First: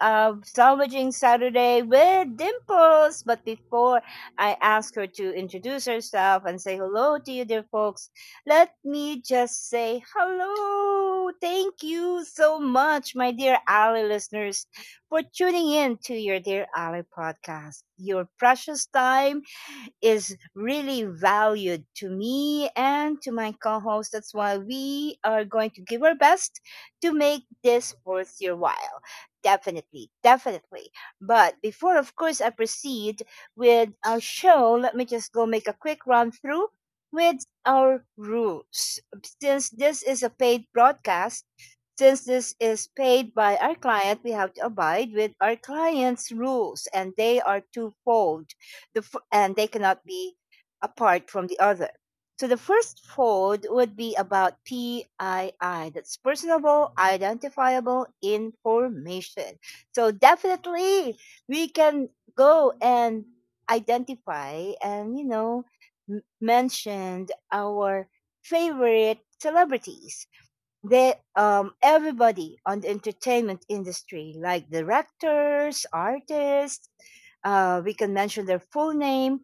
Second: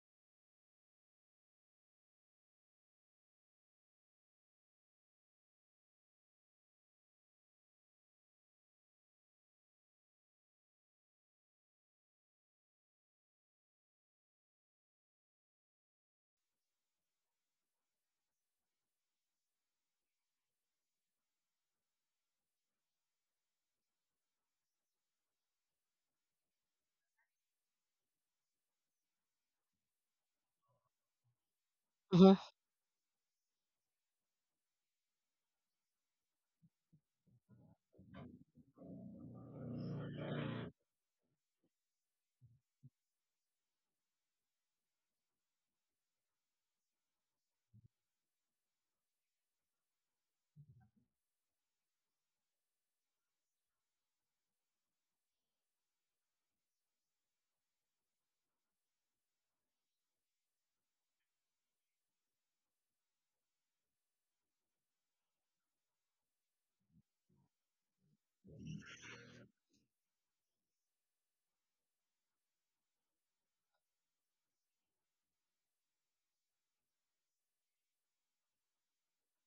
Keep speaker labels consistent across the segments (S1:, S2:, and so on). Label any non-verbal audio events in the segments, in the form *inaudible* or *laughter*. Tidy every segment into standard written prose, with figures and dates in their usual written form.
S1: of Salvaging Saturday with Dimples. But before I ask her to introduce herself and say hello to you, dear folks, let me just say hello. Thank you so much, my dear Ali listeners, for tuning in to your Dear Ali podcast. Your precious time is really valued to me and to my co host. That's why we are going to give our best to make this worth your while. Definitely, definitely. But before, of
S2: Mhm.
S1: course, I proceed with our show, let me just go make a quick run through with our rules. Since this is a paid broadcast, since this is paid by our client, we have to abide with our client's rules, and they are twofold, and they cannot be apart from the other. So the first fold would be about PII, that's personable, identifiable information. So definitely we can go and identify and, you know, mentioned our favorite celebrities. They, everybody on the entertainment industry like directors, artists, we can mention their full name.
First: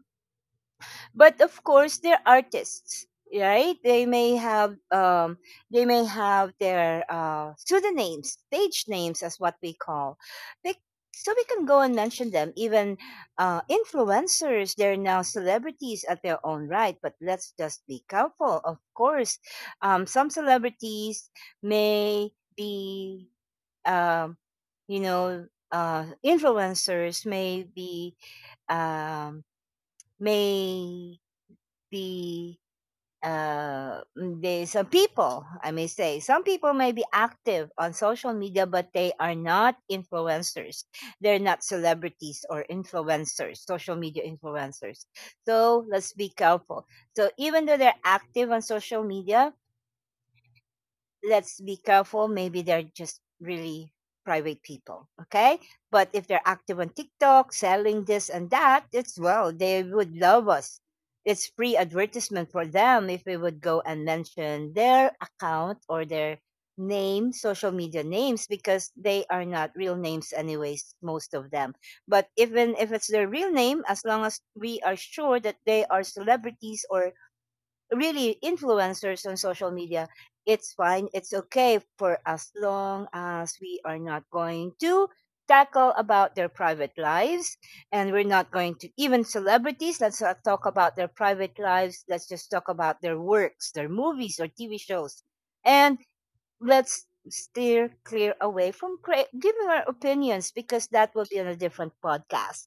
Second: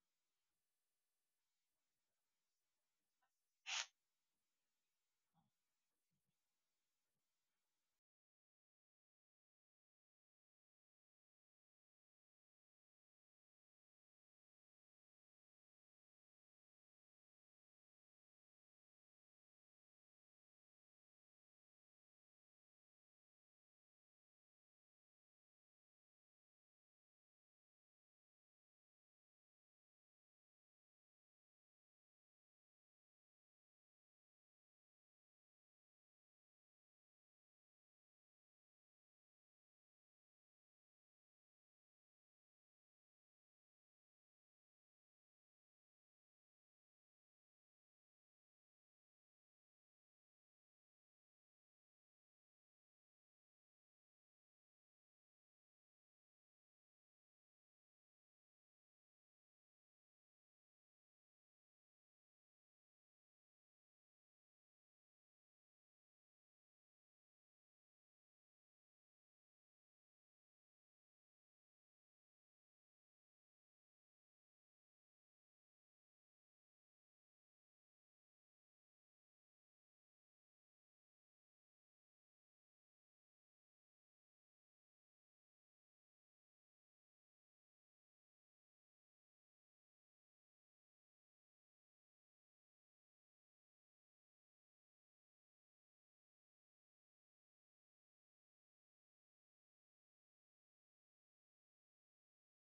S1: But of course they're artists, right? They may have. They may have their pseudonyms, stage names, as what we call they, so we can go and mention them. Even influencers, they're now celebrities at their own right, but let's just be careful. Of course, some celebrities may be, um you know influencers may be, um may the uh mm, the some people, I may say, some people may be active on social media but they are not influencers. They're not celebrities or influencers, social media influencers. So let's be careful. So even though they're active on social media, let's be careful. Maybe they're just really private people. Okay. But if they're active on TikTok, selling this and that, it's, well, they would love us. It's free advertisement for them if we would go and mention their account or their name, social media names, because they are not real names, anyways, most of them. But even if it's their real name, as long as we are sure that they are celebrities or really influencers on social media, it's fine. It's okay, for as long as we are not going to tackle about their private lives. And we're not going to, even celebrities, let's not talk about their private lives. Let's just talk about their works, their movies or TV shows. And let's steer clear away from giving our opinions, because that will be on a different podcast.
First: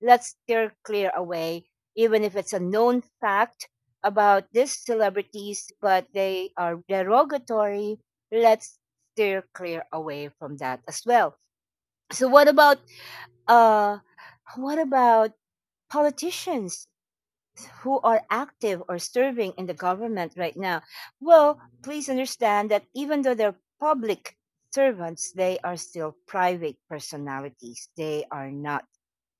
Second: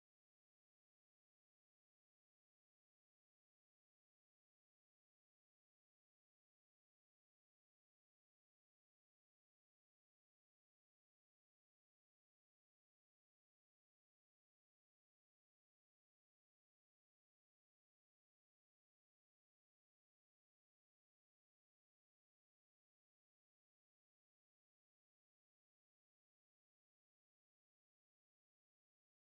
S1: Let's steer clear away, even if it's a known fact about these celebrities, but they are derogatory. Let's steer clear away from that as well. So what about, uh what about politicians who are active or serving in the government right now? Well, please understand that even though they're public servants, they are still private personalities. They are not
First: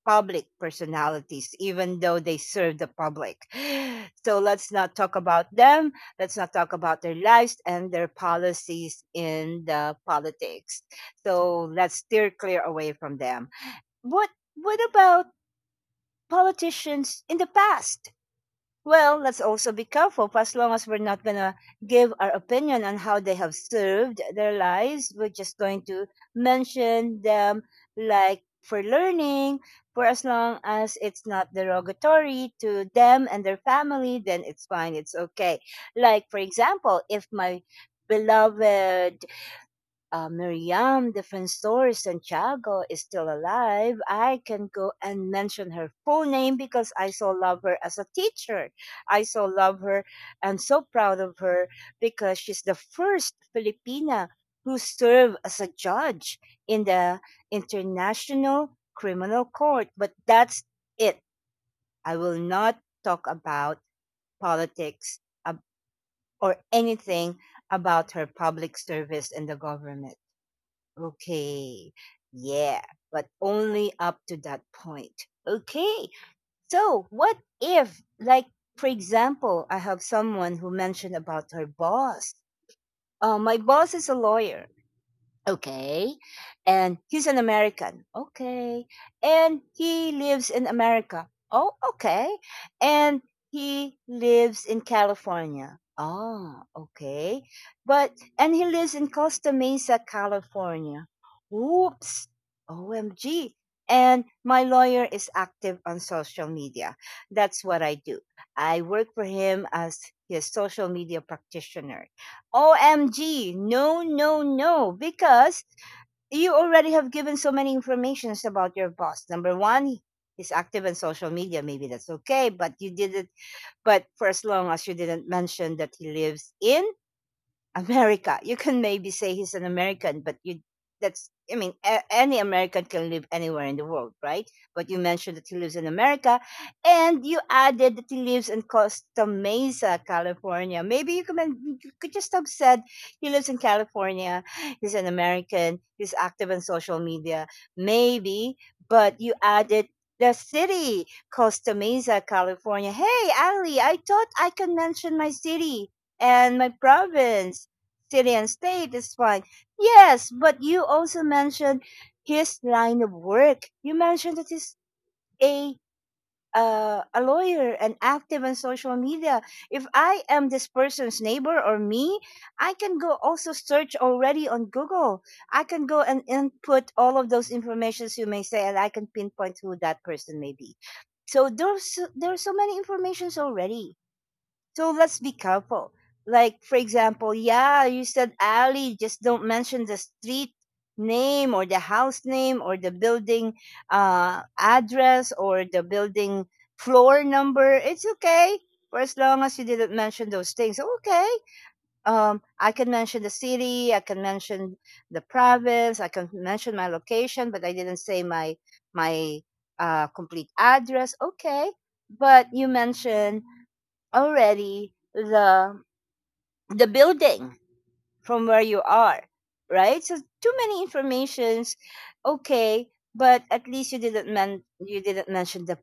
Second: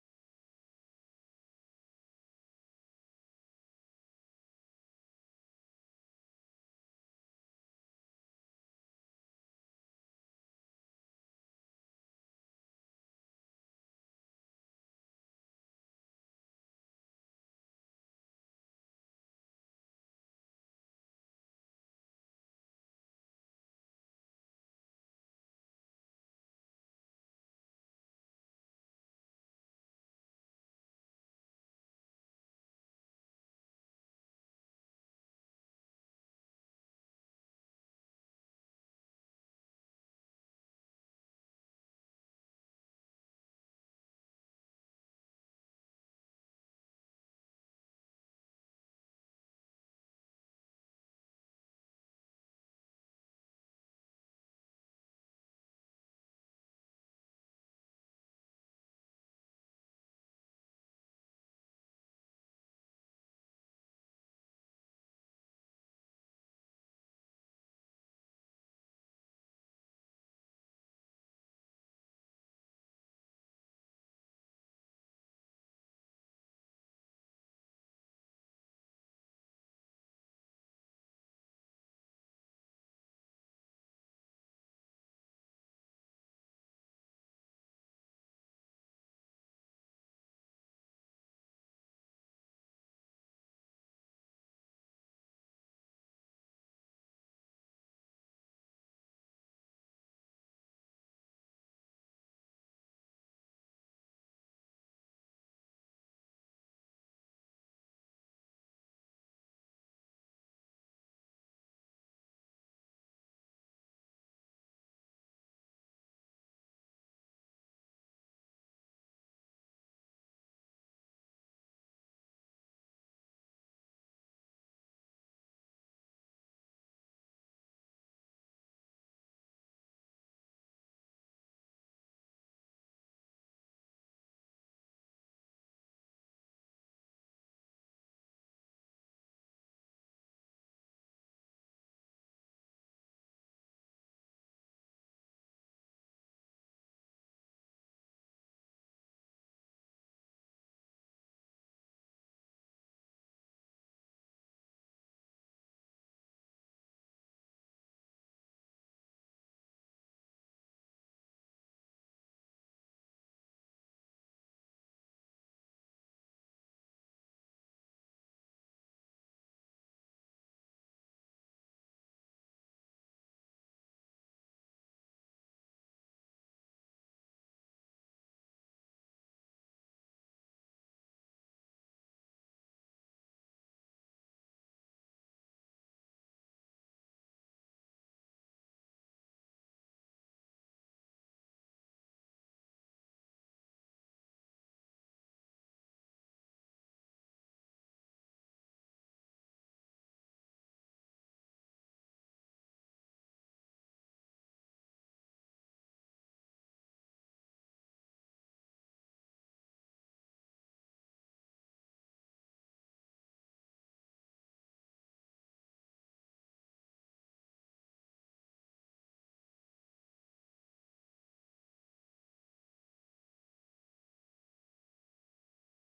S1: public personalities, even though they serve the public. *sighs* So let's not talk about them. Let's not talk about their lives and their policies in the politics. So let's steer clear away from them. What what about politicians in the past? Well, let's also be careful. For as long as we're not going to give our opinion on how they have served their lives, we're just going to mention them like for learning. For as long as it's not derogatory to them and their family, then it's fine. It's okay. Like, for example, if my beloved Miriam Defensor Santiago is still alive, I can go and mention her full name, because I so love her as a teacher. I so love her and so proud of her because she's the first Filipina who served as a judge in the International Criminal Court. But that's it. I will not talk about politics ab- or anything about her public service in the government. Okay. Yeah, but only up to that point. Okay. So, what if, like, for example, I have someone who mentioned about her boss. My boss is a lawyer. Okay. And he's an American. Okay. And he lives in America. Oh, okay. And he lives in California. Ah, okay. But, and he lives in Costa Mesa, California. Whoops. OMG. And my lawyer is active on social media. That's what I do. I work for him as his social media practitioner. OMG, no, no, no, because you already have given so many informations about your boss. Number one, he's active on social media. Maybe that's okay, but you didn't. But for as long as you didn't mention that he lives in America. You can maybe say he's an American, but you that's, I mean, any American can live anywhere in the world, right? But you mentioned that he lives in America and you added that he lives in Costa Mesa, California. Maybe you could you could just have said he lives in California, he's an American, he's active on social media, maybe, but you added the city, Costa Mesa, California. Hey, Ali, I thought I could mention my city and my province. Syrian state is fine. Yes, but you also mentioned his line of work. You mentioned that he's a a lawyer and active on social media. If I am this person's neighbor or me, I can go also search already on Google. I can go and input all of those informations, you may say, and I can pinpoint who that person may be. So there are so many informations already, so let's be careful. Like, for example, yeah, you said alley, just don't mention the street name or the house name or the building address, or the building floor number. It's okay for as long as you didn't mention those things. Okay. I can mention the city, I can mention the province, I can mention my location, but I didn't say my complete address. Okay. But you mentioned already the building from where you are, right? So too many informations. Okay. But at least you didn't men- you didn't mention the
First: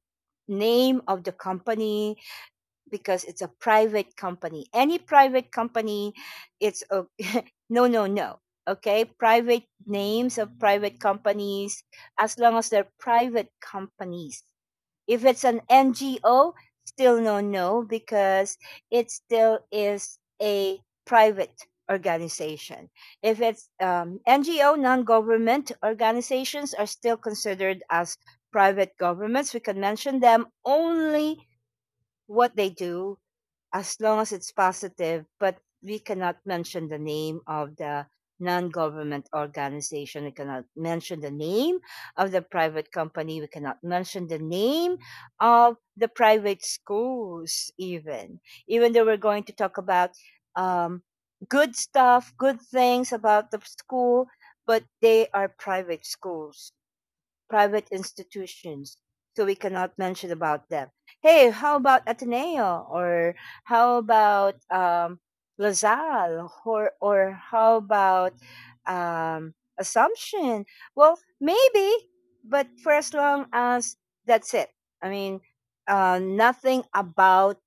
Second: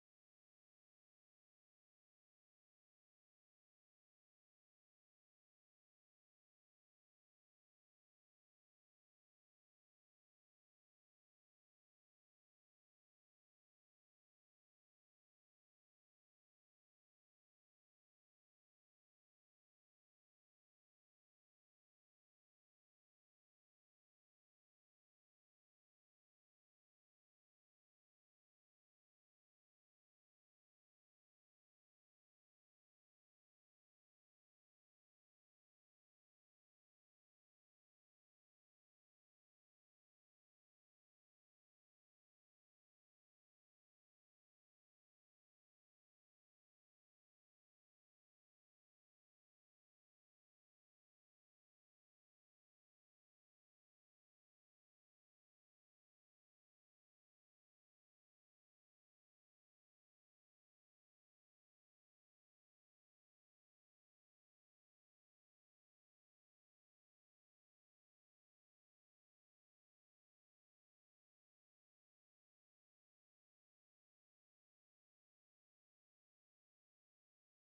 S1: name of the company, because it's a private company, any private company. It's o— *laughs* No, no, no. Okay. Private names of private companies, as long as they're private companies. If it's an NGO, still no, no, because it still is a private organization. If it's NGO, non government organizations are still considered as private governments. We can mention them only what they do, as long as it's positive, but we cannot mention the name of the non-government organization. We cannot mention the name of the private company. We cannot mention the name of the private schools, even. Even though we're going to talk about um, good stuff, good things about the school, but they are private schools, private institutions. So we cannot mention about them. Hey, how about Ateneo? Or how about, LaSalle? Or how about, Assumption? Well, maybe, but for as long as that's it. I mean, nothing about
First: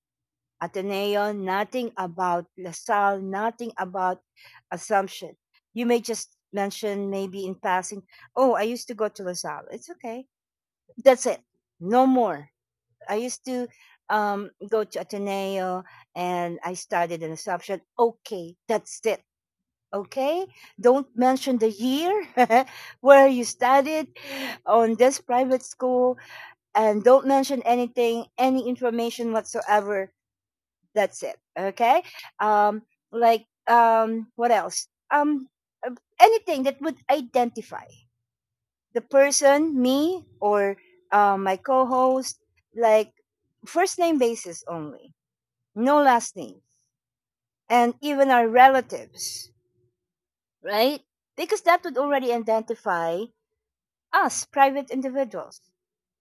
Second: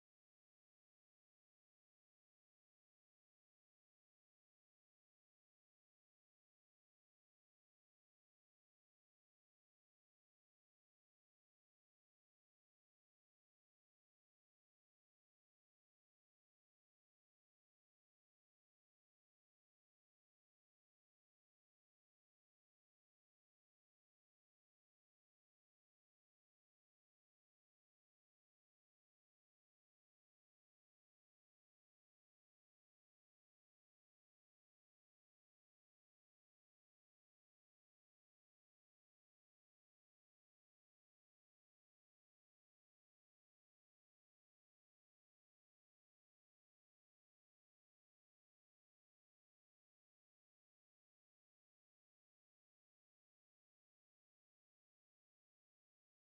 S1: Ateneo, nothing about LaSalle, nothing about Assumption. You may just mention maybe in passing, oh, I used to go to LaSalle. It's okay. That's it. No more. I used to, go to Ateneo, and I studied in Assumption. Okay, that's it. Okay, don't mention the year *laughs* where you studied on this private school, and don't mention anything, any information whatsoever. That's it. Okay. Um, what else? Uh, anything that would identify the person, me or my co-host, like first name basis only, no last name, and even our relatives, right? Because that would already identify us, private individuals.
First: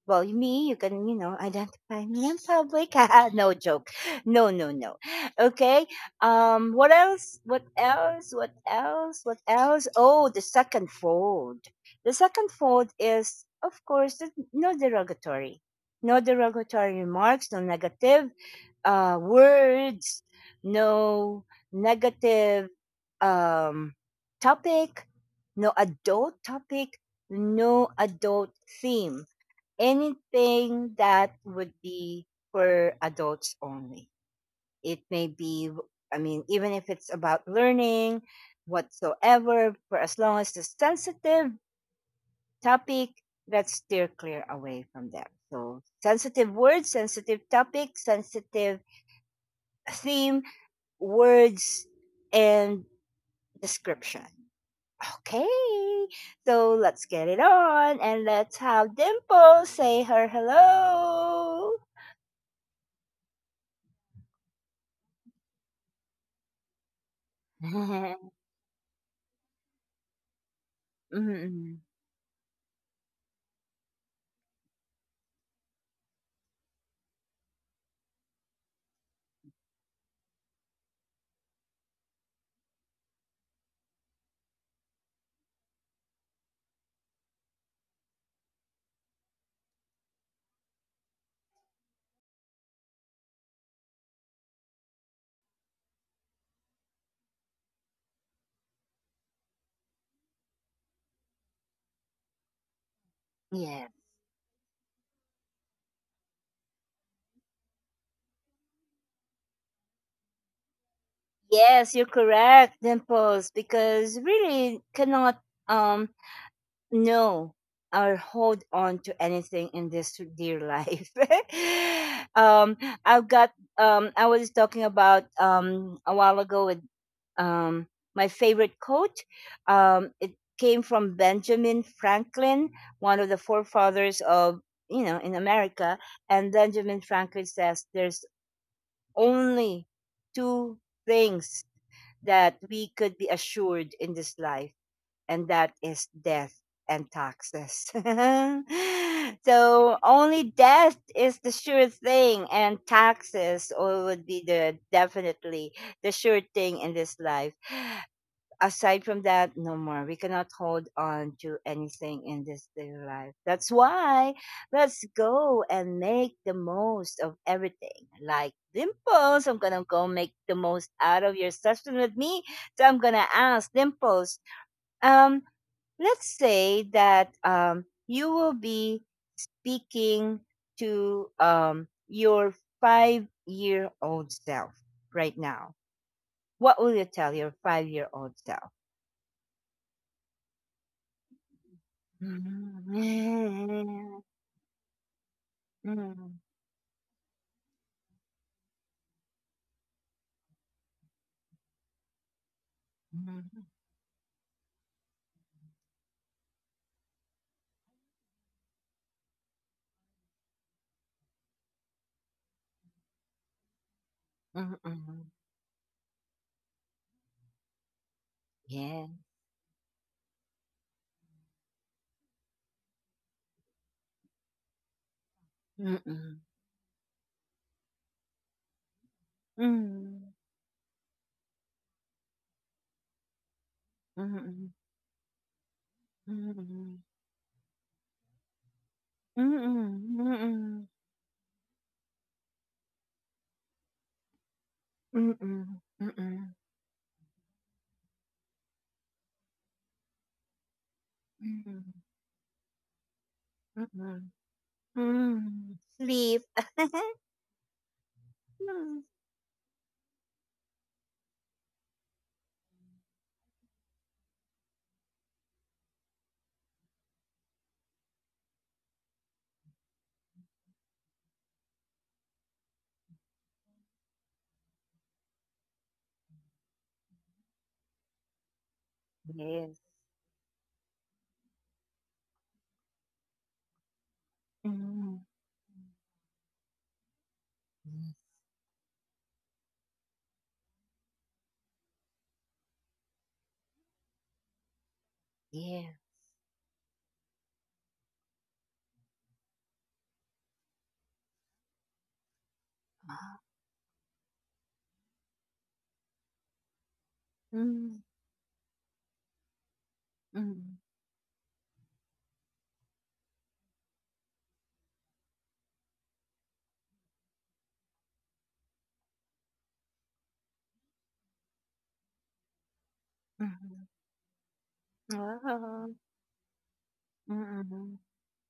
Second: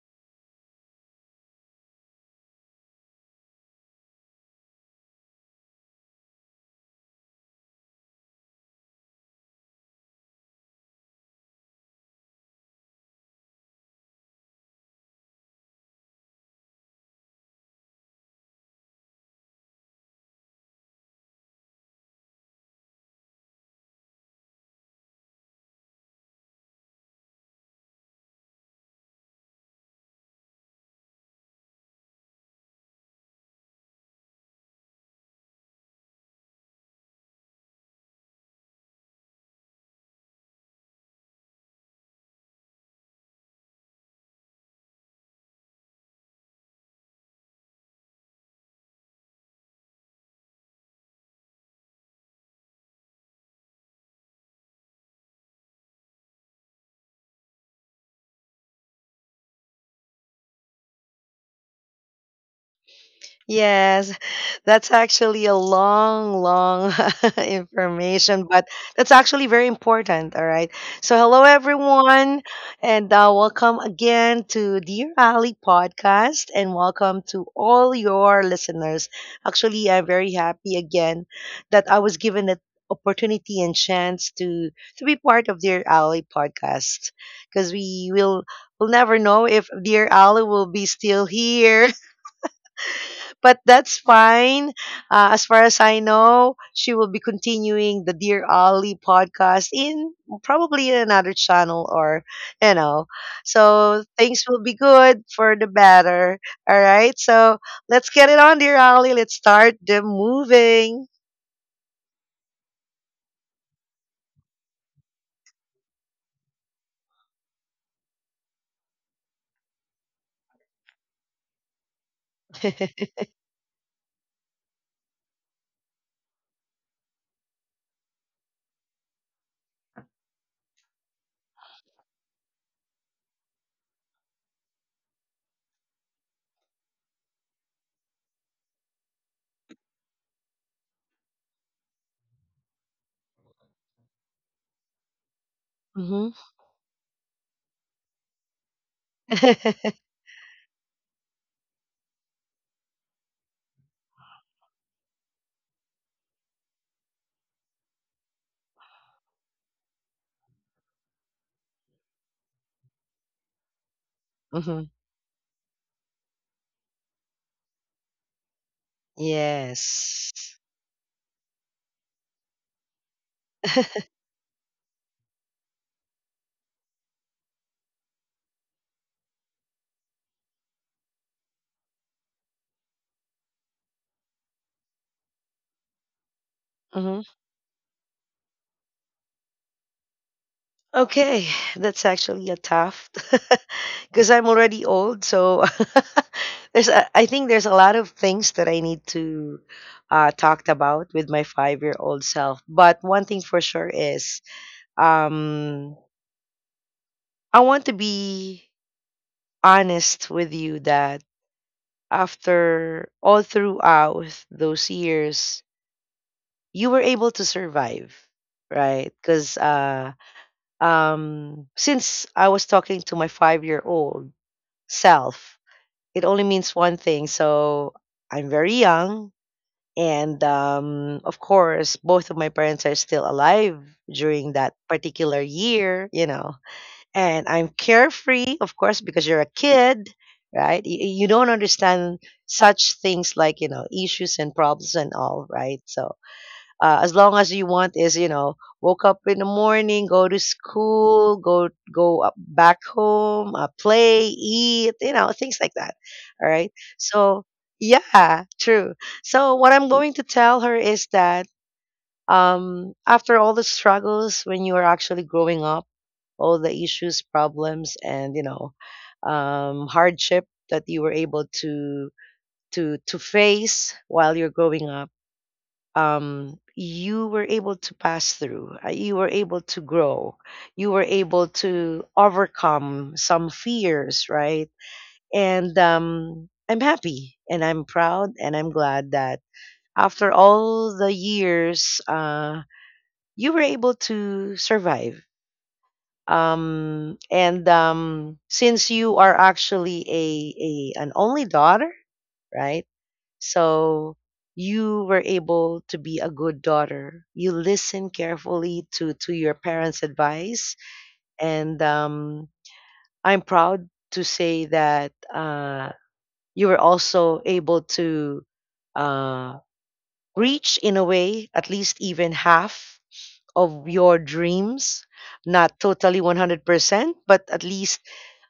S1: Well, me, you can, you know, identify me in public. *laughs* Haha, no joke. No, no, no. Okay. What else? What else? What else? What else? Oh, the second fold. The second fold is, of course, no derogatory. No derogatory remarks, no negative, words, no negative, um, topic, topic, no adult theme. Anything that would be for adults only. It may be, I mean, even if it's about learning, whatsoever, for as long as the sensitive topic, let's steer clear away from that. So, sensitive words, sensitive topic, sensitive theme, words and description. Okay, so let's get it on and let's have Dimple say her hello.
S2: Yes, *laughs* that's actually a long, long *laughs*
S1: *laughs*
S2: information, but that's actually very important. All right. So, hello,
S1: Mm.
S2: everyone, and welcome again to Dear Ali podcast, and welcome to all your listeners. Actually, I'm very happy again that I was given the opportunity and chance to be part of Dear Ali podcast because we will never know if Dear Ali will be still here, but that's fine. As far as I know, she will be continuing the Dear Ollie podcast in probably in another channel or, you know.
S1: Yeah.
S2: So things will be good for the better. All right. So let's get it on, Dear Ollie. Let's start the moving.
S1: Yes, you're correct, Dimples, because really cannot um no, I'll hold on to anything in this dear life. *laughs* um,
S2: *laughs*
S1: I've got. I was talking about a while ago with um my favorite quote. It came from Benjamin Franklin, one of the forefathers of, you know, in America. And Benjamin Franklin says, "There's only two things that we could be assured in this life." And that is
S2: hmm
S1: death and taxes. *laughs*
S2: *laughs*
S1: So only death is the sure thing, and taxes or would be, the definitely, the sure thing in this life. Aside from that, no more. We cannot hold on to anything in this dear life. That's why
S2: hmm
S1: let's go and make the most of everything. Like Dimples, I'm gonna go
S2: Yes.
S1: make
S2: *laughs*
S1: the most out of your session with me. So I'm gonna ask Dimples, um, let's say that you will be speaking to your 5-year-old self right now. What will you
S2: Mhm.
S1: tell your 5-year-old self?
S2: Okay, that's actually a tough.
S1: Mm,
S2: *laughs*
S1: mm,
S2: Because I'm already old, so *laughs*
S1: mm,
S2: there's I think there's a lot of things that I need to talked about with my 5 year old self. But one thing for
S1: mm,
S2: sure is, um, I want to be honest with you that after all throughout those
S1: mm.
S2: years, you were able to survive,
S1: Yeah.
S2: right? Because since I was talking to my 5 year old self.
S1: Mm,
S2: It only
S1: mm,
S2: means one thing. So I'm very young.
S1: mm,
S2: And of course, both of my parents are still alive
S1: mm,
S2: during
S1: mm,
S2: that particular year, you know.
S1: mm,
S2: And I'm carefree, of course, because you're
S1: mm,
S2: a kid,
S1: mm,
S2: right?
S1: mm,
S2: You don't understand such things like, you know, issues and problems and
S1: mm,
S2: all, right? So
S1: mm,
S2: as long as you want is you know woke up in the morning, go to school,
S1: mm,
S2: go up back home, play,
S1: mm,
S2: eat, you know, things like
S1: mm.
S2: that.
S1: Sleep.
S2: All right.
S1: *laughs*
S2: So yeah, true.
S1: Mm.
S2: So what I'm going to tell her is that, after all the struggles when you are actually growing up, all the issues, problems, and you know, hardship that you were able to to face while you're growing up, you were able to pass through, you were able
S1: Yes.
S2: to grow, you were able to overcome some fears, right?
S1: Mm.
S2: And I'm happy and I'm
S1: Mm,
S2: proud and I'm glad that after all the years, you were able to survive.
S1: yeah.
S2: And since you are actually a an only daughter, right?
S1: Ah.
S2: So you were able to be a good daughter. You
S1: Mm,
S2: listen carefully to your parents' advice,
S1: mm,
S2: and I'm proud to say that you were also able to uh, reach, in a way, at least even half
S1: mhm.
S2: of your dreams. Not
S1: Wow.
S2: totally 100%, but
S1: Mm,
S2: at
S1: mm,
S2: least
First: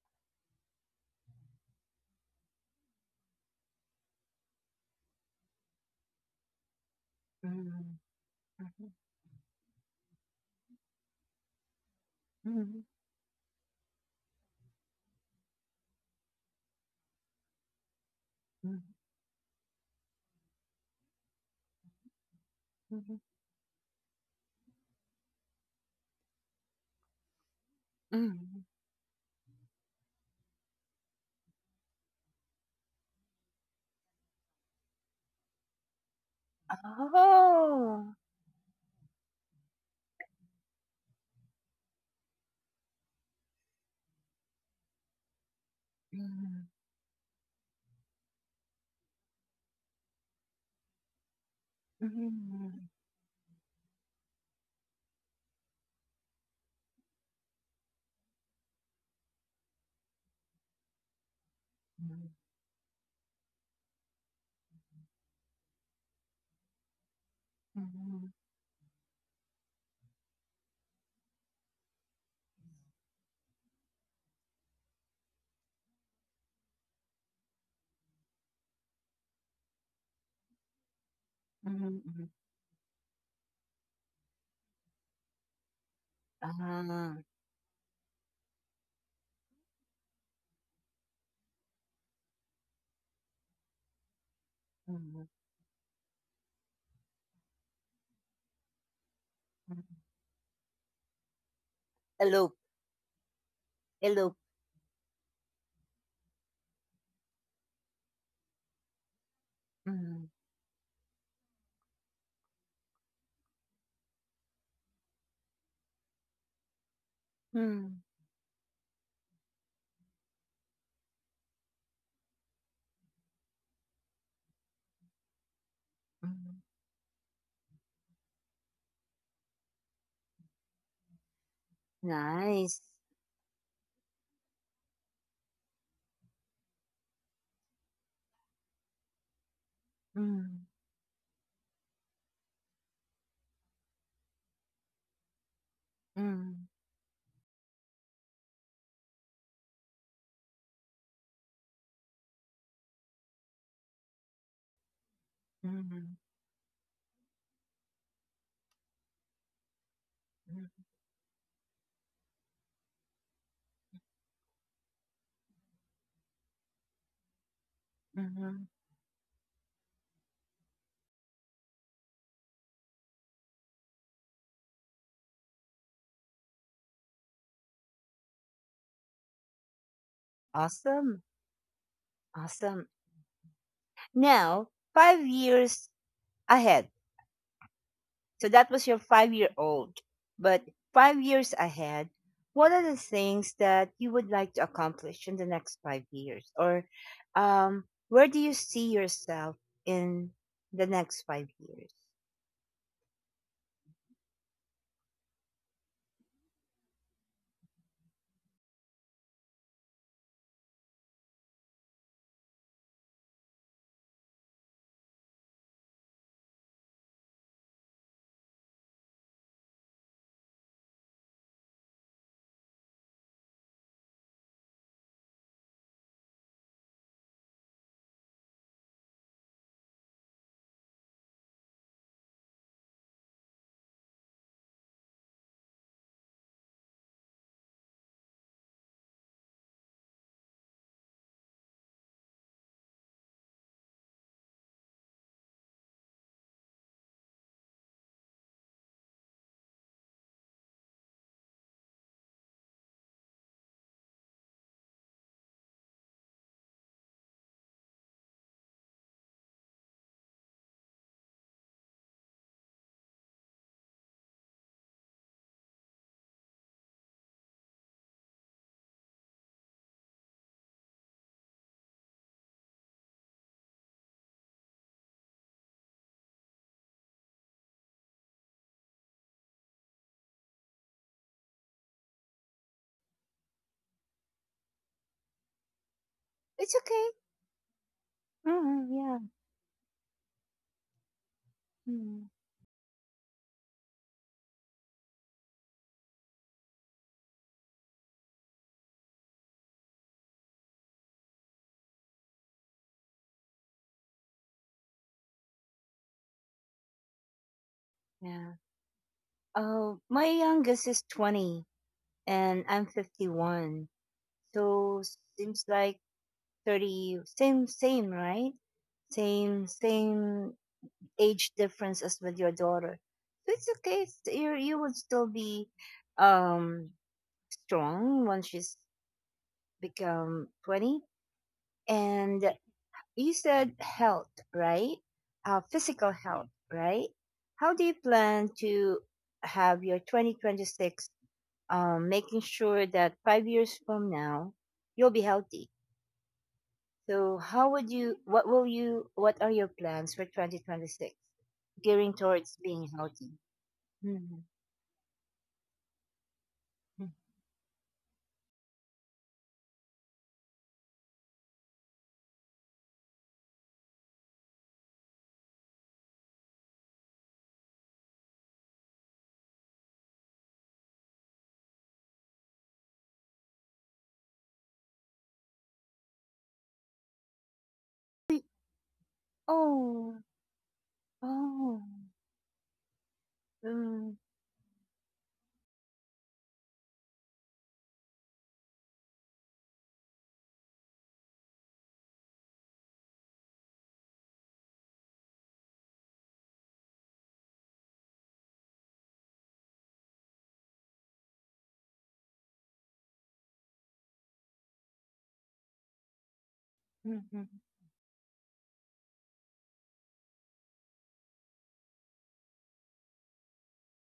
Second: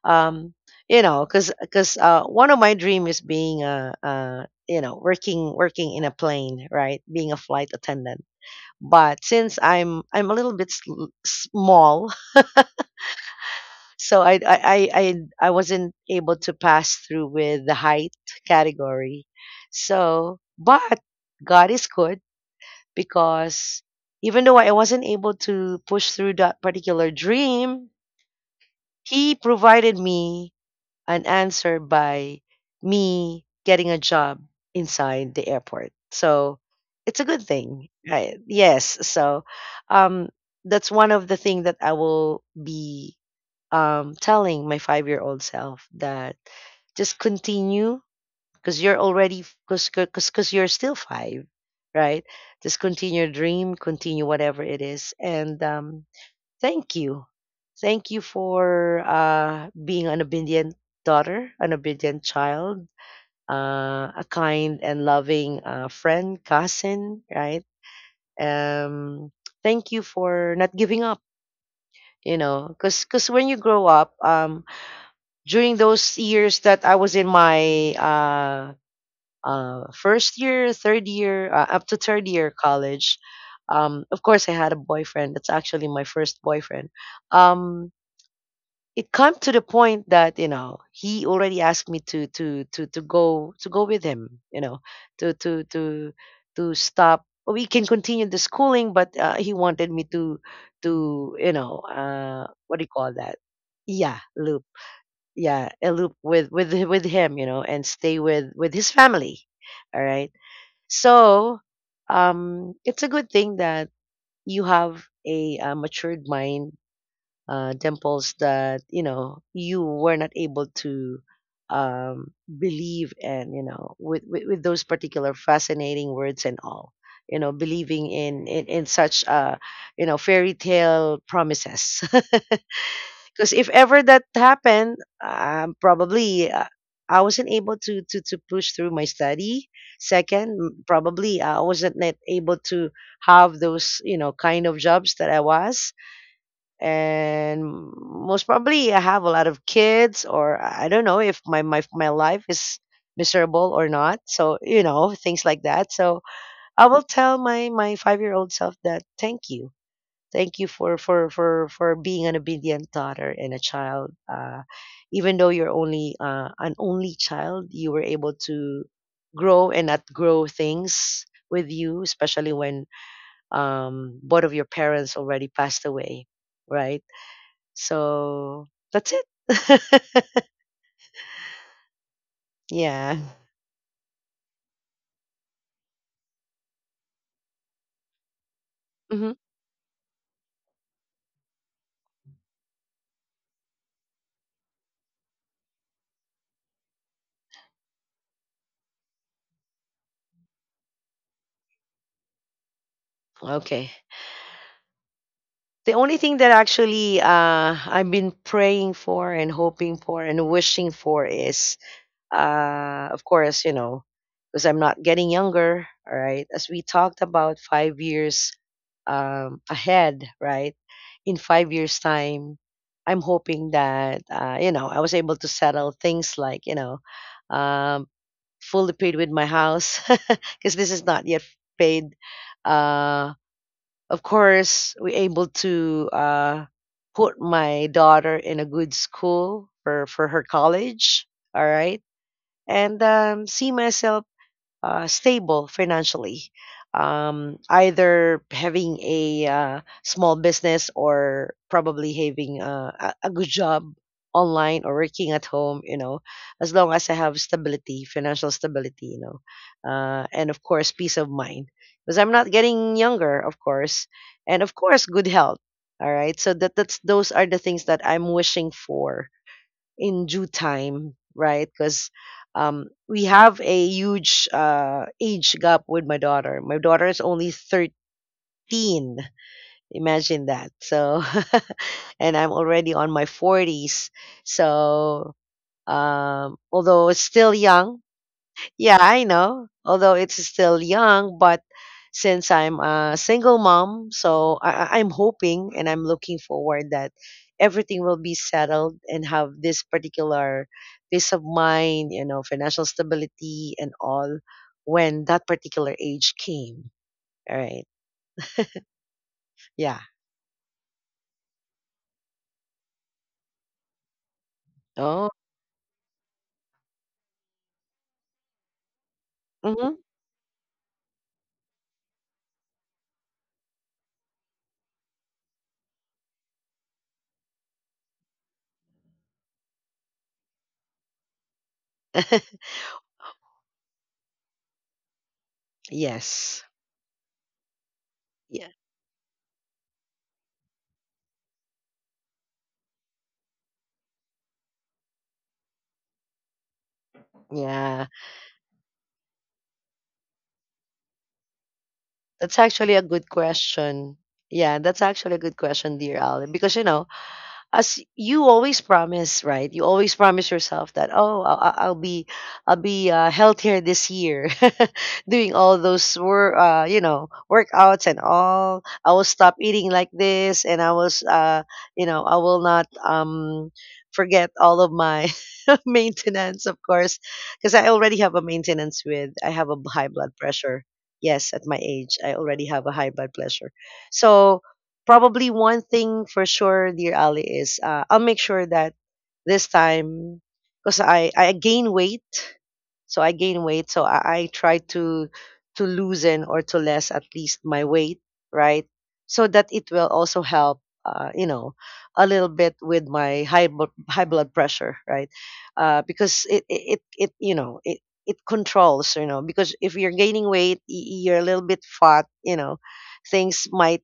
S2: um you know because one of my dream is being a you know working in a plane, right, being a flight attendant.
S1: mhm,
S2: But since I'm a little bit sl- small.
S1: mhm,
S2: *laughs* So I I wasn't able to pass through with the height
S1: mhm,
S2: category. So but god is good
S1: mhm,
S2: because even though I wasn't able to push through that particular dream,
S1: mhm.
S2: he provided me an answer by me getting a job inside the airport. So it's a good thing,
S1: Oh.
S2: right? Yes. So um, that's one of the things that I will be telling my 5 year old self that
S1: Mm.
S2: just continue because you're already because you're still five, right? Just
S1: Mhm,
S2: continue your dream, continue whatever it is, and thank you. Thank you for being an obedient daughter, an obedient
S1: mm.
S2: child, a kind and loving friend, cousin, right?
S1: Mhm,
S2: Um, thank you for not giving up, you know, because cause 'cause when you grow up, during those years that I was in my first year,
S1: mhm,
S2: third
S1: mhm.
S2: year college, of course, I had a boyfriend. That's actually my first boyfriend.
S1: Ah.
S2: Um, it come to the point that you know he already asked me to to go with him, you know,
S1: Mhm,
S2: to to stop. Well, we can continue the schooling, but he
S1: mhm.
S2: wanted me to you know
S1: Hello.
S2: what do you call that, yeah,
S1: Hello.
S2: loop, yeah, a loop with with him, you know, and stay with his family. All
S1: Mm,
S2: right. So it's a good thing that you have a, matured mind,
S1: mhm, mm.
S2: dimples, that you know you were not able to believe in, you know, with, with those particular fascinating words
S1: Mhm.
S2: and all, you know, believing in such you know fairy tale promises. *laughs*
S1: Nice.
S2: Because if ever that happened, probably I wasn't able to, to push through my study. Second
S1: Mhm,
S2: m- probably I wasn't net able to have those, you know, kind of jobs that I was,
S1: mhm,
S2: and most probably I have a lot of kids, or I don't know if my life is miserable or not. So you know things like that.
S1: mhm,
S2: So I will tell my 5 year old self that thank
S1: mhm,
S2: you for being an obedient daughter and a child. Even though you're only an only child, you were able
S1: mhm.
S2: to grow and outgrow things with you, especially when, both of your parents already passed away, right? So that's it.
S1: Awesome.
S2: *laughs*
S1: Awesome.
S2: Yeah.
S1: Now, 5 years ahead. So that was your five
S2: hmm
S1: year old. But 5 years ahead, what are the things that you would like to accomplish in the next 5 years? Or where do you see yourself in the next 5 years?
S2: Okay. The only thing that actually I've been praying for and hoping for and wishing for is, of course, you know, because I'm not getting younger, all right? As we talked about 5 years ahead, right? In 5 years' time, I'm hoping that, you know, I was able to settle things like, you know, um fully paid with my house *laughs* because this is not yet paid. Uh, of course, we able to put my daughter in a good school for her college. All right. And see myself stable financially, either having a small business or probably having a good job online or working at home, you know, as long as I have stability, financial stability, you know, and of course, peace of mind. Because I'm not getting younger, of course, and of course, good health. All right, so that's those are the things that I'm wishing for in due time, right? Because we have a huge age gap with my daughter. My daughter is only 13. Imagine that. So, *laughs* and I'm already on my 40s. So,
S1: It's okay.
S2: although it's still young,
S1: Mhm,
S2: yeah,
S1: yeah.
S2: I know. Although it's still young, but
S1: Mhm.
S2: since I'm a single mom, so I'm hoping and I'm looking forward that everything will be settled and have this particular peace of mind, you know, financial stability and all when that particular age came. All right.
S1: Yeah. Oh,
S2: Yeah.
S1: my youngest is 20 and I'm 51. So
S2: Oh.
S1: seems like 30, same, same, right? same
S2: hmm
S1: same age difference as with your daughter. So it's okay. You would still be um strong once she's become 20, and
S2: *laughs*
S1: you said health, right? Physical health,
S2: Yes.
S1: right? How do you plan
S2: Yeah.
S1: to have your 2026, making sure that 5 years from now you'll be healthy? So how would
S2: Yeah.
S1: you what will you what are your plans for 2026 gearing towards
S2: That's
S1: being
S2: actually a good
S1: healthy?
S2: question.
S1: Mhm.
S2: Yeah, that's actually a good question, dear Ali, because you know, as you always promise, right? You always promise yourself that oh, I'll be healthier this year, *laughs* doing all those wor- you know workouts and all. I will stop eating like this, and I was you know I will not forget all of my *laughs* maintenance, of course, because I already have a
S1: Like,
S2: maintenance with I have a high
S1: oh.
S2: blood pressure. Yes, at my
S1: Oh.
S2: age, I already have a high blood pressure.
S1: Mm,
S2: So probably one thing for sure, dear Ali, is I'll make sure that this time, because I gain weight, so I gain weight, so I try to loosen or to less at least my weight, right? So that it will also help, you know, a little bit with my high blo- high blood pressure, right? Because it, it it
S1: mhm,
S2: it you
S1: mm.
S2: know it controls, you know, because if you're gaining weight, y- you're a little bit fat, you know, things might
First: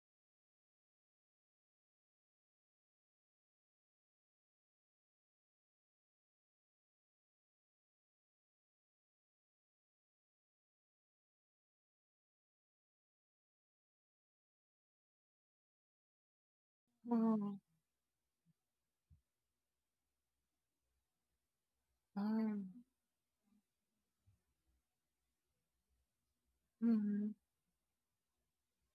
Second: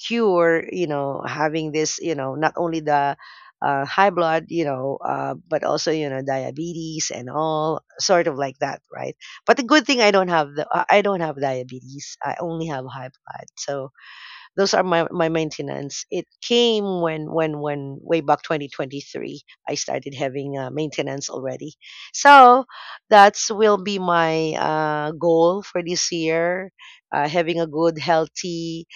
S2: cure, you know, having this, you know, not only the high blood, you know, but also you know diabetes and all sort of like that, right? But the good thing I don't have the I don't have diabetes, I only have high blood. So those are my, my maintenance. It came when
S1: Oh.
S2: way back 2023 I started having maintenance already.
S1: Oh.
S2: So that's will be my goal for this year,
S1: Mm,
S2: having a good healthy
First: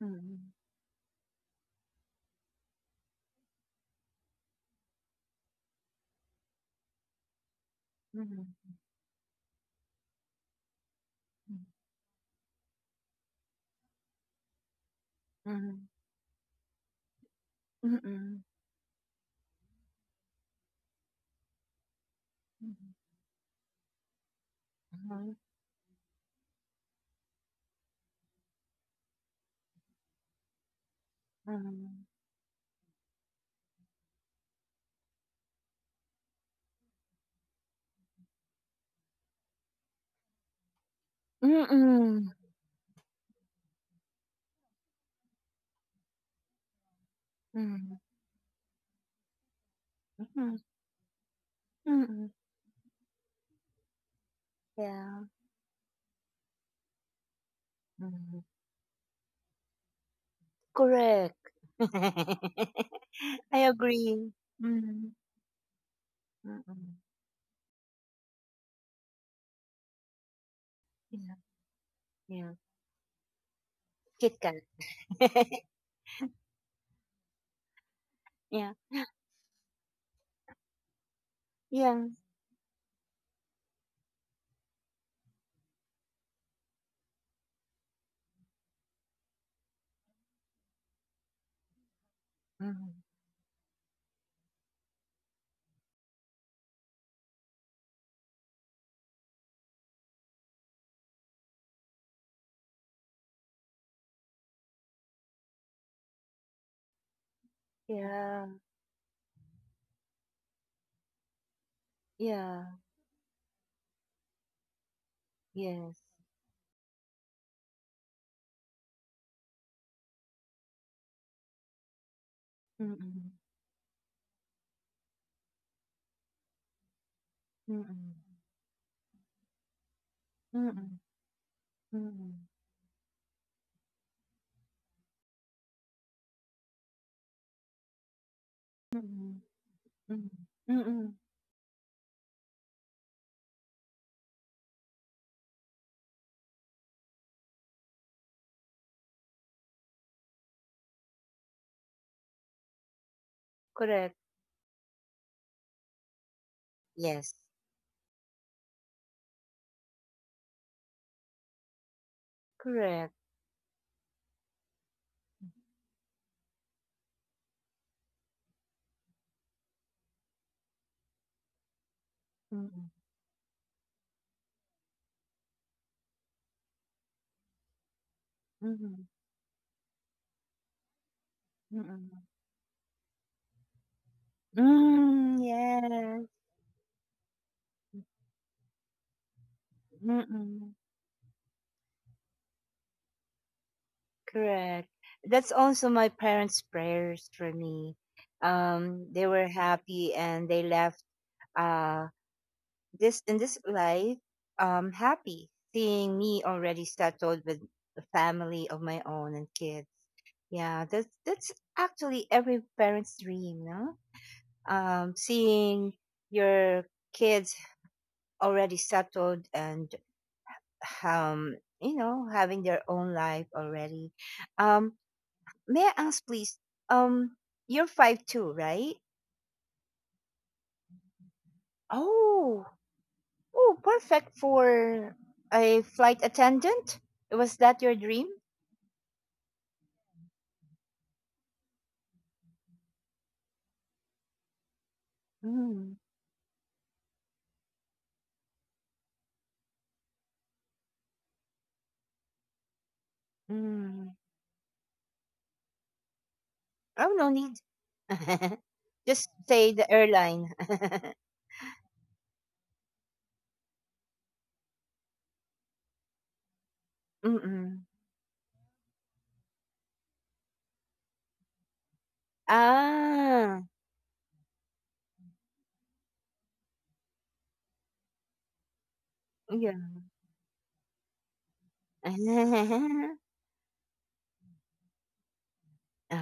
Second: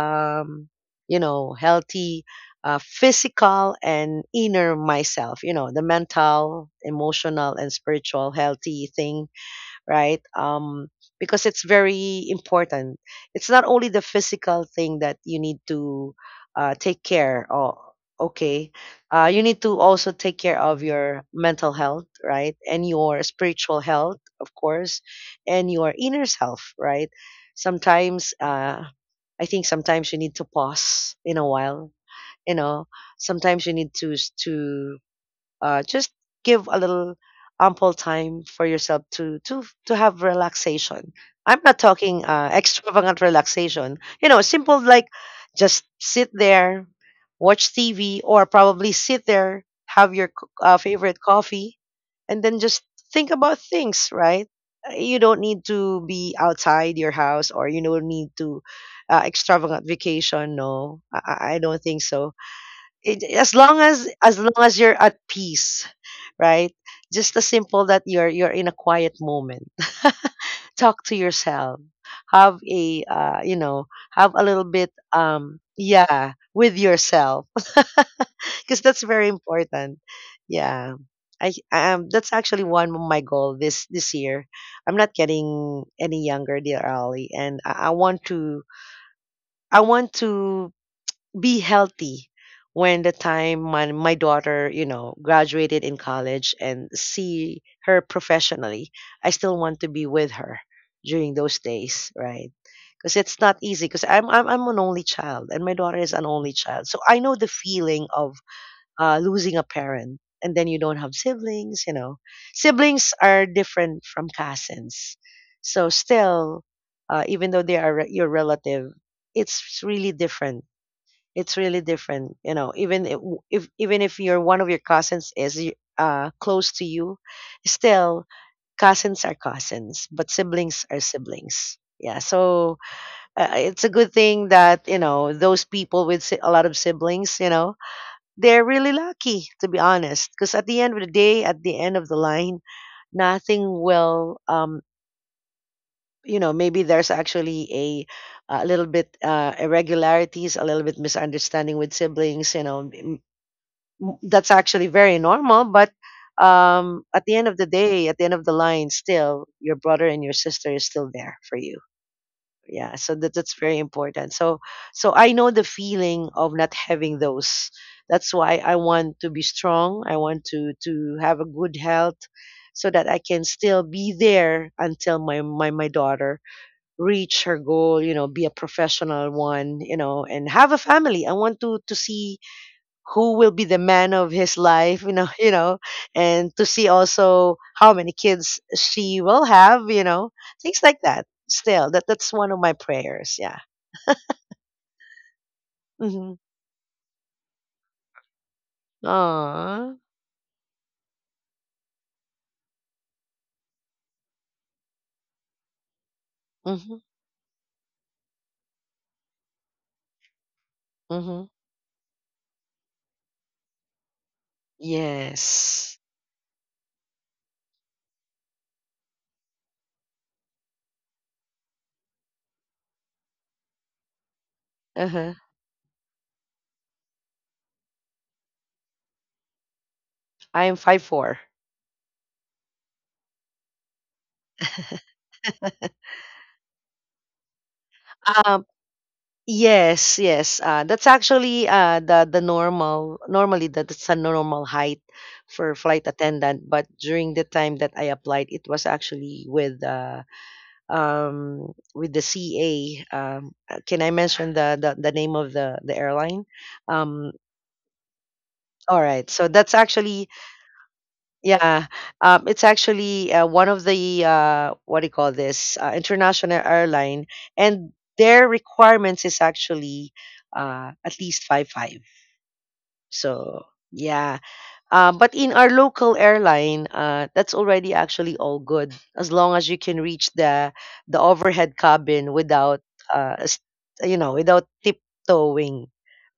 S1: mhm,
S2: you know, healthy physical and inner myself, you know, the mental, emotional, and spiritual
S1: mhm,
S2: healthy thing, right? Because it's very important. It's not only the physical thing that you
S1: mhm,
S2: need
S1: mhm,
S2: to take care of.
S1: mhm, mhm,
S2: Okay, you need to also take care of your mental health, right? And your spiritual health, of course, and your inner self, right? Sometimes I think sometimes you need to pause in a while.
S1: mhm,
S2: You know, sometimes you need to to just give a little ample time for yourself to have relaxation. I'm not talking
S1: mhm,
S2: extravagant relaxation. You know, simple like just sit there, watch
S1: mhm,
S2: TV, or probably sit there, have your
S1: mhm,
S2: favorite coffee,
S1: mhm.
S2: and then just think about things. Right?
S1: Yeah.
S2: You don't need to be outside your house, or you don't need
S1: Mhm.
S2: to extravagant vacation. No, I,
S1: Correct.
S2: I I don't think so, it,
S1: *laughs*
S2: as
S1: I
S2: long as
S1: agree.
S2: you're
S1: Mm-hmm.
S2: at peace,
S1: Mm,
S2: right,
S1: mm.
S2: just as simple that you're in a quiet moment. *laughs* Talk to
S1: Yeah.
S2: yourself,
S1: Yeah.
S2: have a uh, you know
S1: Kit
S2: have a
S1: Kat.
S2: little bit
S1: *laughs*
S2: yeah with yourself. *laughs*
S1: Yeah.
S2: Because that's very important. Yeah. I
S1: Yeah.
S2: That's actually one of my goal this year. I'm not getting any younger, dear Ali, and I want to be healthy
S1: Mm.
S2: when the time my daughter graduated in college and see her professionally. I still want to be with her during those days, right? Because it's not easy, because I'm an only child and my daughter is an only child, so I know the feeling of
S1: Yeah.
S2: losing a parent, and then you don't have siblings.
S1: Yeah.
S2: Siblings are different from cousins. So
S1: Yes.
S2: still, even though they are your relative, it's really different. It's really different, you know. Even if,
S1: Mm-hmm.
S2: if even if your one of your cousins is close to you, still
S1: Mm-hmm.
S2: cousins are cousins, but siblings
S1: Mm,
S2: are siblings. Yeah,
S1: mm,
S2: so it's a good thing that those people with a lot of siblings, they're really
S1: mm,
S2: lucky, to be
S1: mm,
S2: honest. Because at the end of the
S1: mm.
S2: day, at the end of the line, nothing will, maybe there's actually a little bit, irregularities, a little bit misunderstanding with siblings.
S1: Correct.
S2: That's actually very normal. But at
S1: Yes.
S2: the end of the day, at the end of the line, still your brother and your sister is still there for you, yeah.
S1: Correct.
S2: So that's very important. So I know the feeling of not having those. That's why I want to be strong, I want to have a good health
S1: Mm,
S2: so that I can still be there until my daughter reach her goal, be a
S1: mm,
S2: professional one, and have a family. I want to
S1: mm.
S2: see who will be the man of his life,
S1: Mm,
S2: *laughs*
S1: yes.
S2: and to see also how many kids she will have,
S1: Mm,
S2: things like that. Still, that's one of my prayers. Yeah.
S1: correct. That's also my
S2: Mm-hmm.
S1: parents' prayers for me. They were
S2: Aww.
S1: happy and they left uh this in this life, happy seeing me already
S2: Mm-hmm.
S1: settled with a family of my own and kids. Yeah, that's
S2: Mm-hmm.
S1: that's actually every parent's dream, no? Seeing
S2: Yes.
S1: your kids already settled and, um, you know, having their own life already. Um,
S2: Uh-huh.
S1: may I ask, please? Um, you're 5'2", right?
S2: I am 5'4".
S1: Oh. Oh, perfect for a
S2: *laughs*
S1: flight attendant. Was that your dream?
S2: Um, yes, yes. That's actually the normally that's a normal height for
S1: Mm,
S2: flight attendant, but during the time that I applied, it was actually with the CA. Can I
S1: mm.
S2: mention the name of the airline?
S1: Oh,
S2: Um,
S1: no need. *laughs*
S2: all right.
S1: Just
S2: So
S1: say
S2: that's
S1: the
S2: actually,
S1: airline. *laughs*
S2: yeah, it's actually one of the, what do you call this, international airline. And
S1: Mm-mm.
S2: their requirements is actually at least 5'5". So,
S1: Ah.
S2: yeah. But in our local airline, that's already actually all good, as long as you
S1: Yeah.
S2: can reach the overhead cabin without
S1: *laughs*
S2: uh, s- without tiptoeing,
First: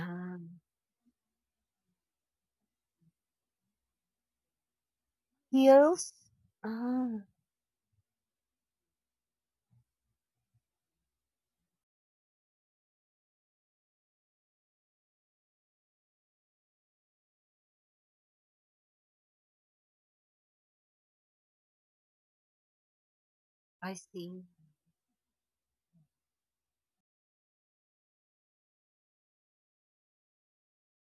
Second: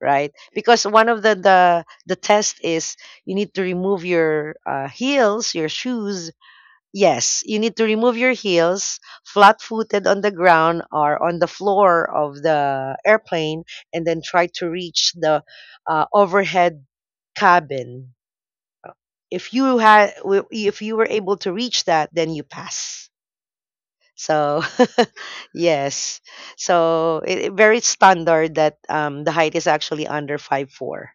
S2: right? Because one of the test is you need to remove your heels, your
S1: Heels?
S2: shoes.
S1: Ah,
S2: Yes, you need to remove your heels, flat-footed on the ground or on the floor of the airplane, and then try to reach the overhead cabin. If you were able to reach that, then you pass,
S1: I see.
S2: so *laughs* yes. So very standard that the height is actually under 5'4".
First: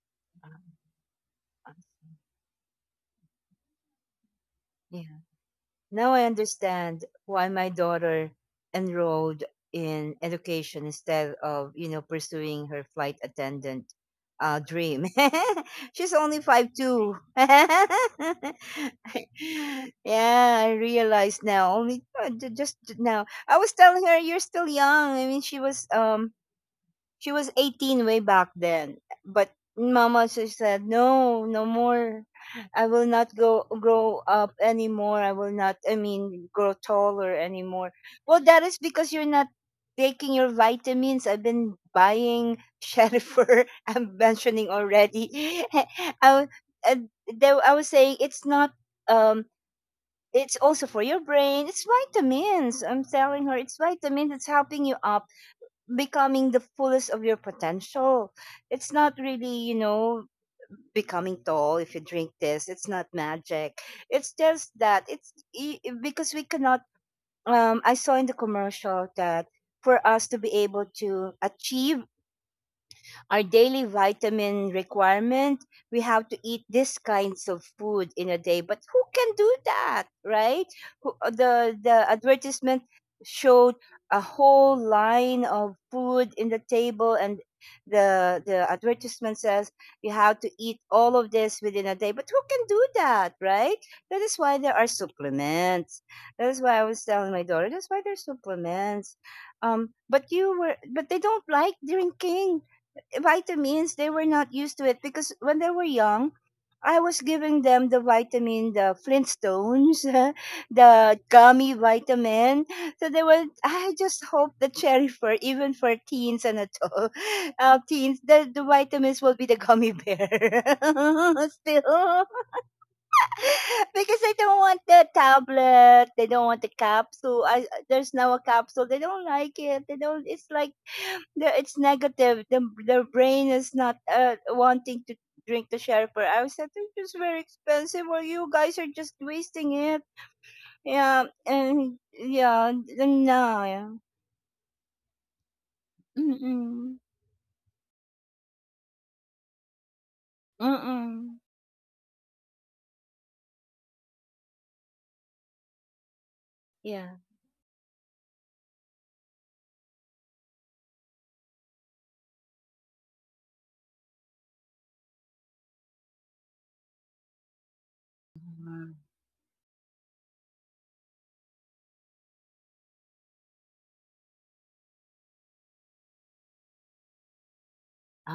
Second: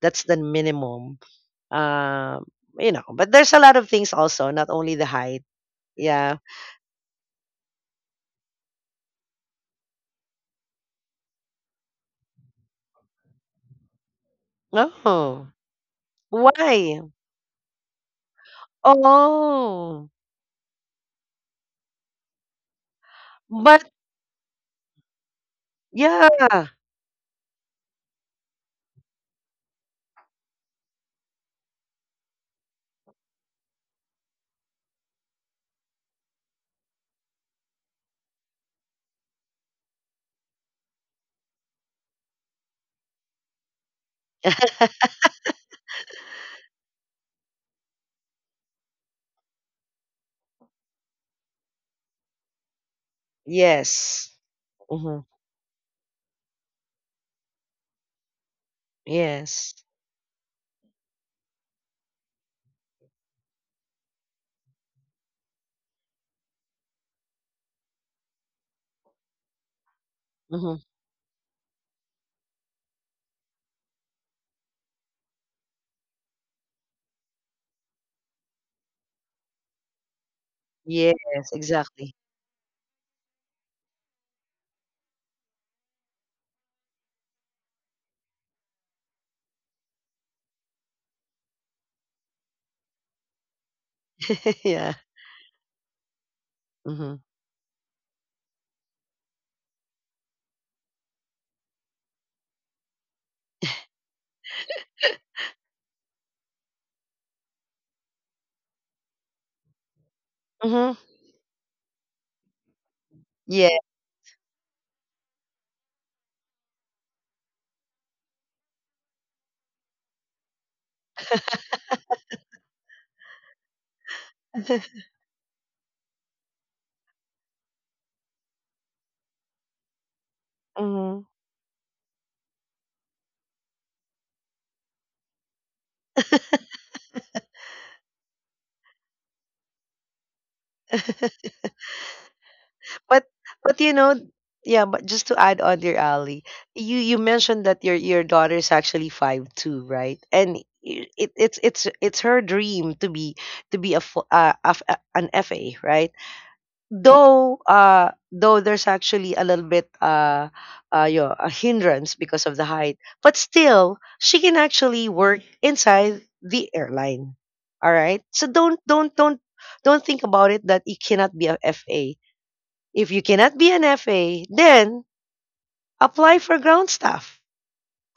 S2: That's the
S1: Ah,
S2: minimum.
S1: I see.
S2: um, but there's a lot of things also, not only the
S1: Yeah.
S2: height.
S1: Now I
S2: Yeah.
S1: understand why my daughter enrolled in education instead of, you know, pursuing her flight attendant dream.
S2: Oh.
S1: *laughs* She's only five
S2: Why?
S1: two. *laughs*
S2: Oh.
S1: Yeah, I realize now. Only just now. I was
S2: But
S1: telling her you're still young. I mean, she was um
S2: yeah.
S1: She was 18-way back then, but mama just said, "No, no more. I will not go grow up anymore. I will not. I mean, grow taller anymore." Well, that is because you're not taking your vitamins. I've been buying Sherifer. *laughs* I'm mentioning already. *laughs* I, wa- uh, there, I was saying it's not. Um, it's also for your brain. It's vitamins. I'm telling her it's
S2: Yes.
S1: vitamins. It's helping you
S2: Hmm.
S1: up becoming the fullest of your potential. It's not really,
S2: Yes.
S1: you know, becoming tall if you drink this. It's not magic. It's just that because we cannot. I saw in the commercial that for us to be
S2: Hmm.
S1: able to achieve our daily vitamin requirement, we have to eat these kinds of food in a day. But who can do that, right? Who- uh,
S2: Yes,
S1: The, the
S2: exactly.
S1: advertisement showed a whole line of food in the table, and the advertisement says you have to eat all of this within a day. But who can do that, right? That is why
S2: *laughs*
S1: there are
S2: Yeah.
S1: supplements. That is why I was
S2: Hmm.
S1: telling my daughter that's why there's supplements. Um but you were but they don't like drinking vitamins. They were not used to it because when they were young, I was giving them the vitamin, the Flintstones. *laughs*
S2: Hmm.
S1: The gummy vitamin. So they were,
S2: Yeah.
S1: I just hope the cherry for even for teens and adult. *laughs* Teens, the vitamins will be the gummy bear. *laughs* Still, *laughs* because they don't want the tablet, they don't want the capsule. There's now a capsule, they don't like it, they don't. It's like,
S2: Hmm.
S1: it's negative. The brain is not wanting to drink the sherry per hour. I said it's just very expensive, or you guys are just wasting it. Yeah, and yeah, and
S2: But
S1: no,
S2: but
S1: yeah.
S2: yeah. But just to add on, dear Ali, you
S1: Mm-mm.
S2: you mentioned that your daughter is actually 5'2", right? And it
S1: Mm-mm.
S2: it's her dream to be, a, fu- a f- a- an FA, right?
S1: Yeah.
S2: Though there's actually a little bit, a hindrance because of the height, but still she can actually work inside the airline. All right. So
S1: Mhm.
S2: don't think about it, that you cannot be a FA. If you cannot be an FA, then apply for ground staff.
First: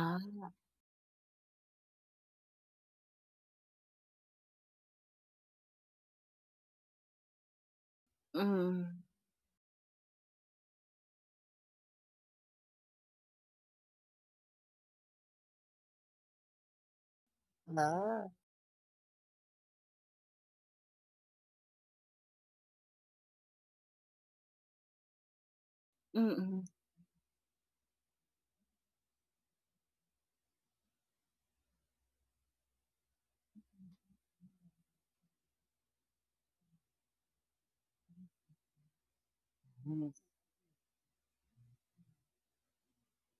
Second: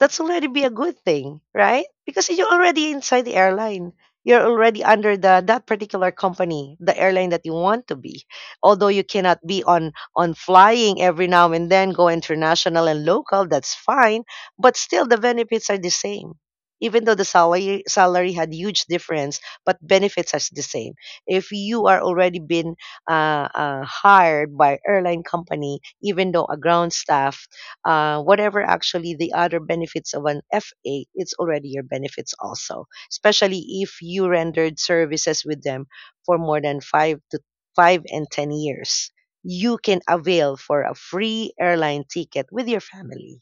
S2: That's already be a good thing, right? Because you're already inside the airline. You're already under the that particular company, the airline that you want to be. Although
S1: Mm.
S2: you cannot be on flying every now and then, go international and local, that's fine. But still the benefits are the same. Even though the salary
S1: Ah.
S2: salary had huge difference, but benefits are the same. If you are already been hired by airline company, even though a
S1: Mm-mm.
S2: ground staff, whatever actually the other benefits of an FA, it's already your benefits also, especially if you rendered services with them for more than five to five and 10 years. You can
S1: Mhm.
S2: avail for a free airline ticket with your family.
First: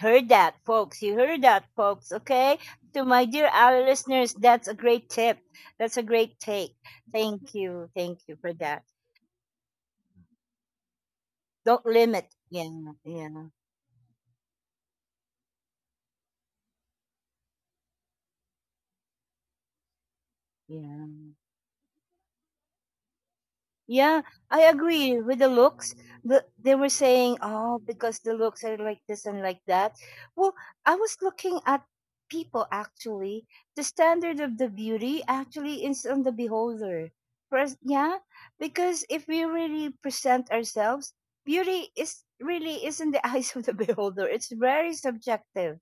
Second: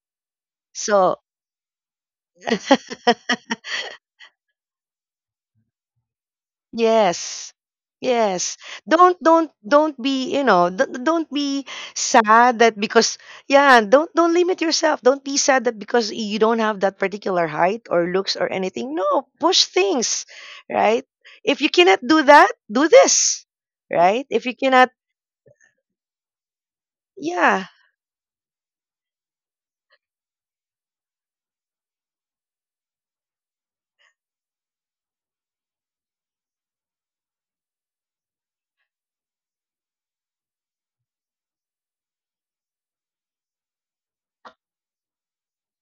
S1: Heard that, folks. You
S2: So,
S1: heard that, folks. Okay. To my dear,
S2: *laughs*
S1: our listeners, that's a great tip. That's a great take.
S2: yes.
S1: Thank you. Thank you for
S2: Yes.
S1: that.
S2: Don't be, don't be
S1: Don't limit.
S2: sad
S1: Yeah.
S2: that because
S1: Yeah.
S2: yeah, don't limit yourself. Don't be sad that because you don't have that particular height or looks or anything. No, push things, right?
S1: Yeah.
S2: If you cannot do that, do this,
S1: Yeah,
S2: right? If you
S1: I
S2: cannot,
S1: agree with the looks. They were saying,
S2: yeah.
S1: oh, because the looks are like this and like that. Well, I was looking at people actually. The standard of the beauty actually is on the beholder. For us— yeah, because if we really present ourselves, beauty is really is in the *laughs* eyes of the beholder. It's very subjective.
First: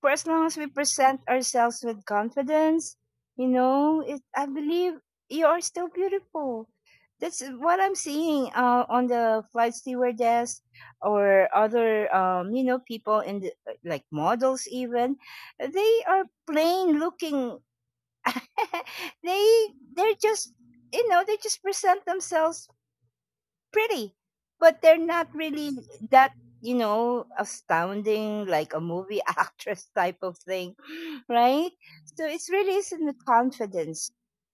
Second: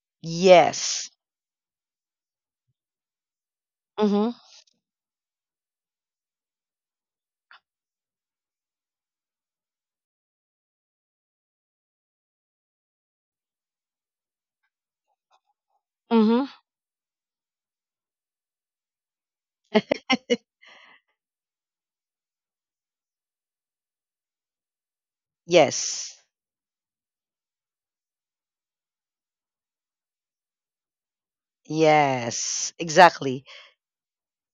S1: For as long as we
S2: Yes.
S1: present ourselves with confidence, you know, it,
S2: Mhm.
S1: I believe you are still beautiful. That's what I'm seeing on the flight stewardess or other, you know, people in the, like models even. They are
S2: Mhm.
S1: plain looking. *laughs* they they're just,
S2: *laughs*
S1: you know, they just present themselves pretty, but they're not really
S2: Yes.
S1: that, you know, astounding like a movie *laughs* actress type of thing, right? So it's
S2: Yes.
S1: really isn't the
S2: Exactly.
S1: confidence,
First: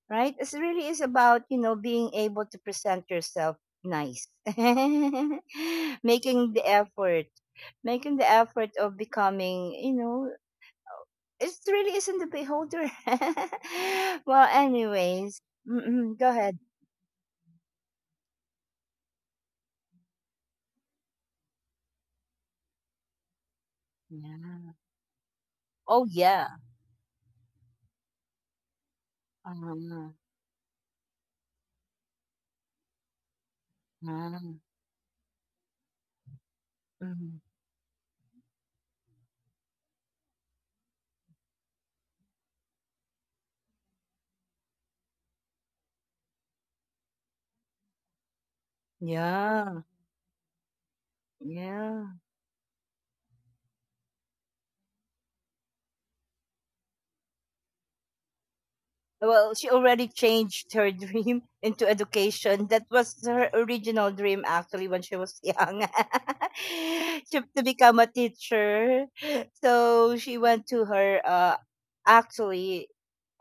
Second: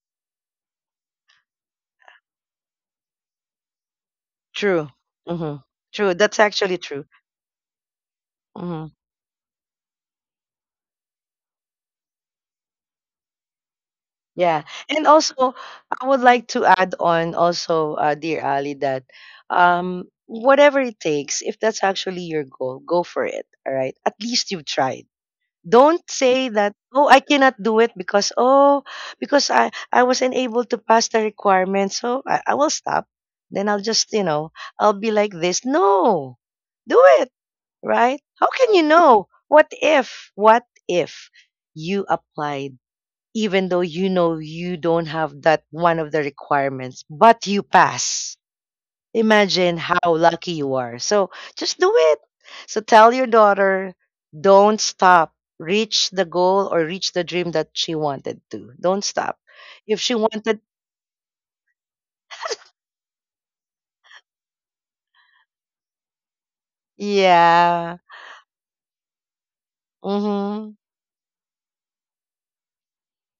S1: right? It's really is about, you know, being able to present yourself nice. *laughs*
S2: True. Mhm. True. That's
S1: Making the
S2: actually true.
S1: effort, making the effort
S2: Mhm.
S1: of becoming, you know, it really isn't the beholder. *laughs* Well,
S2: Yeah. And
S1: anyways,
S2: also, I
S1: mm-mm,
S2: would
S1: go
S2: like
S1: ahead.
S2: to add on also, dear Ali, that whatever it takes, if that's actually your goal, go for it. All right. At least you've
S1: Yeah.
S2: tried. Don't
S1: Oh, yeah.
S2: say that, oh, I cannot do it because, oh, because I
S1: Uh,
S2: wasn't able to pass the requirement. So I will stop. Then I'll just,
S1: uh,
S2: I'll be like this. No, do it.
S1: mm,
S2: Right. How can you know? What if you apply even though you know you don't have that one of the requirements, but you pass. Imagine
S1: yeah.
S2: how lucky you are. So just do
S1: Yeah.
S2: it. So tell your daughter, don't stop. Reach the goal or reach the dream that she wanted to. Don't stop.
S1: Well, she
S2: If
S1: already
S2: she wanted,
S1: changed her *laughs* dream into education. That was her original dream, actually, when she was young. *laughs* She, to become
S2: yeah.
S1: a teacher. So she went
S2: Mm-hmm.
S1: to her, actually,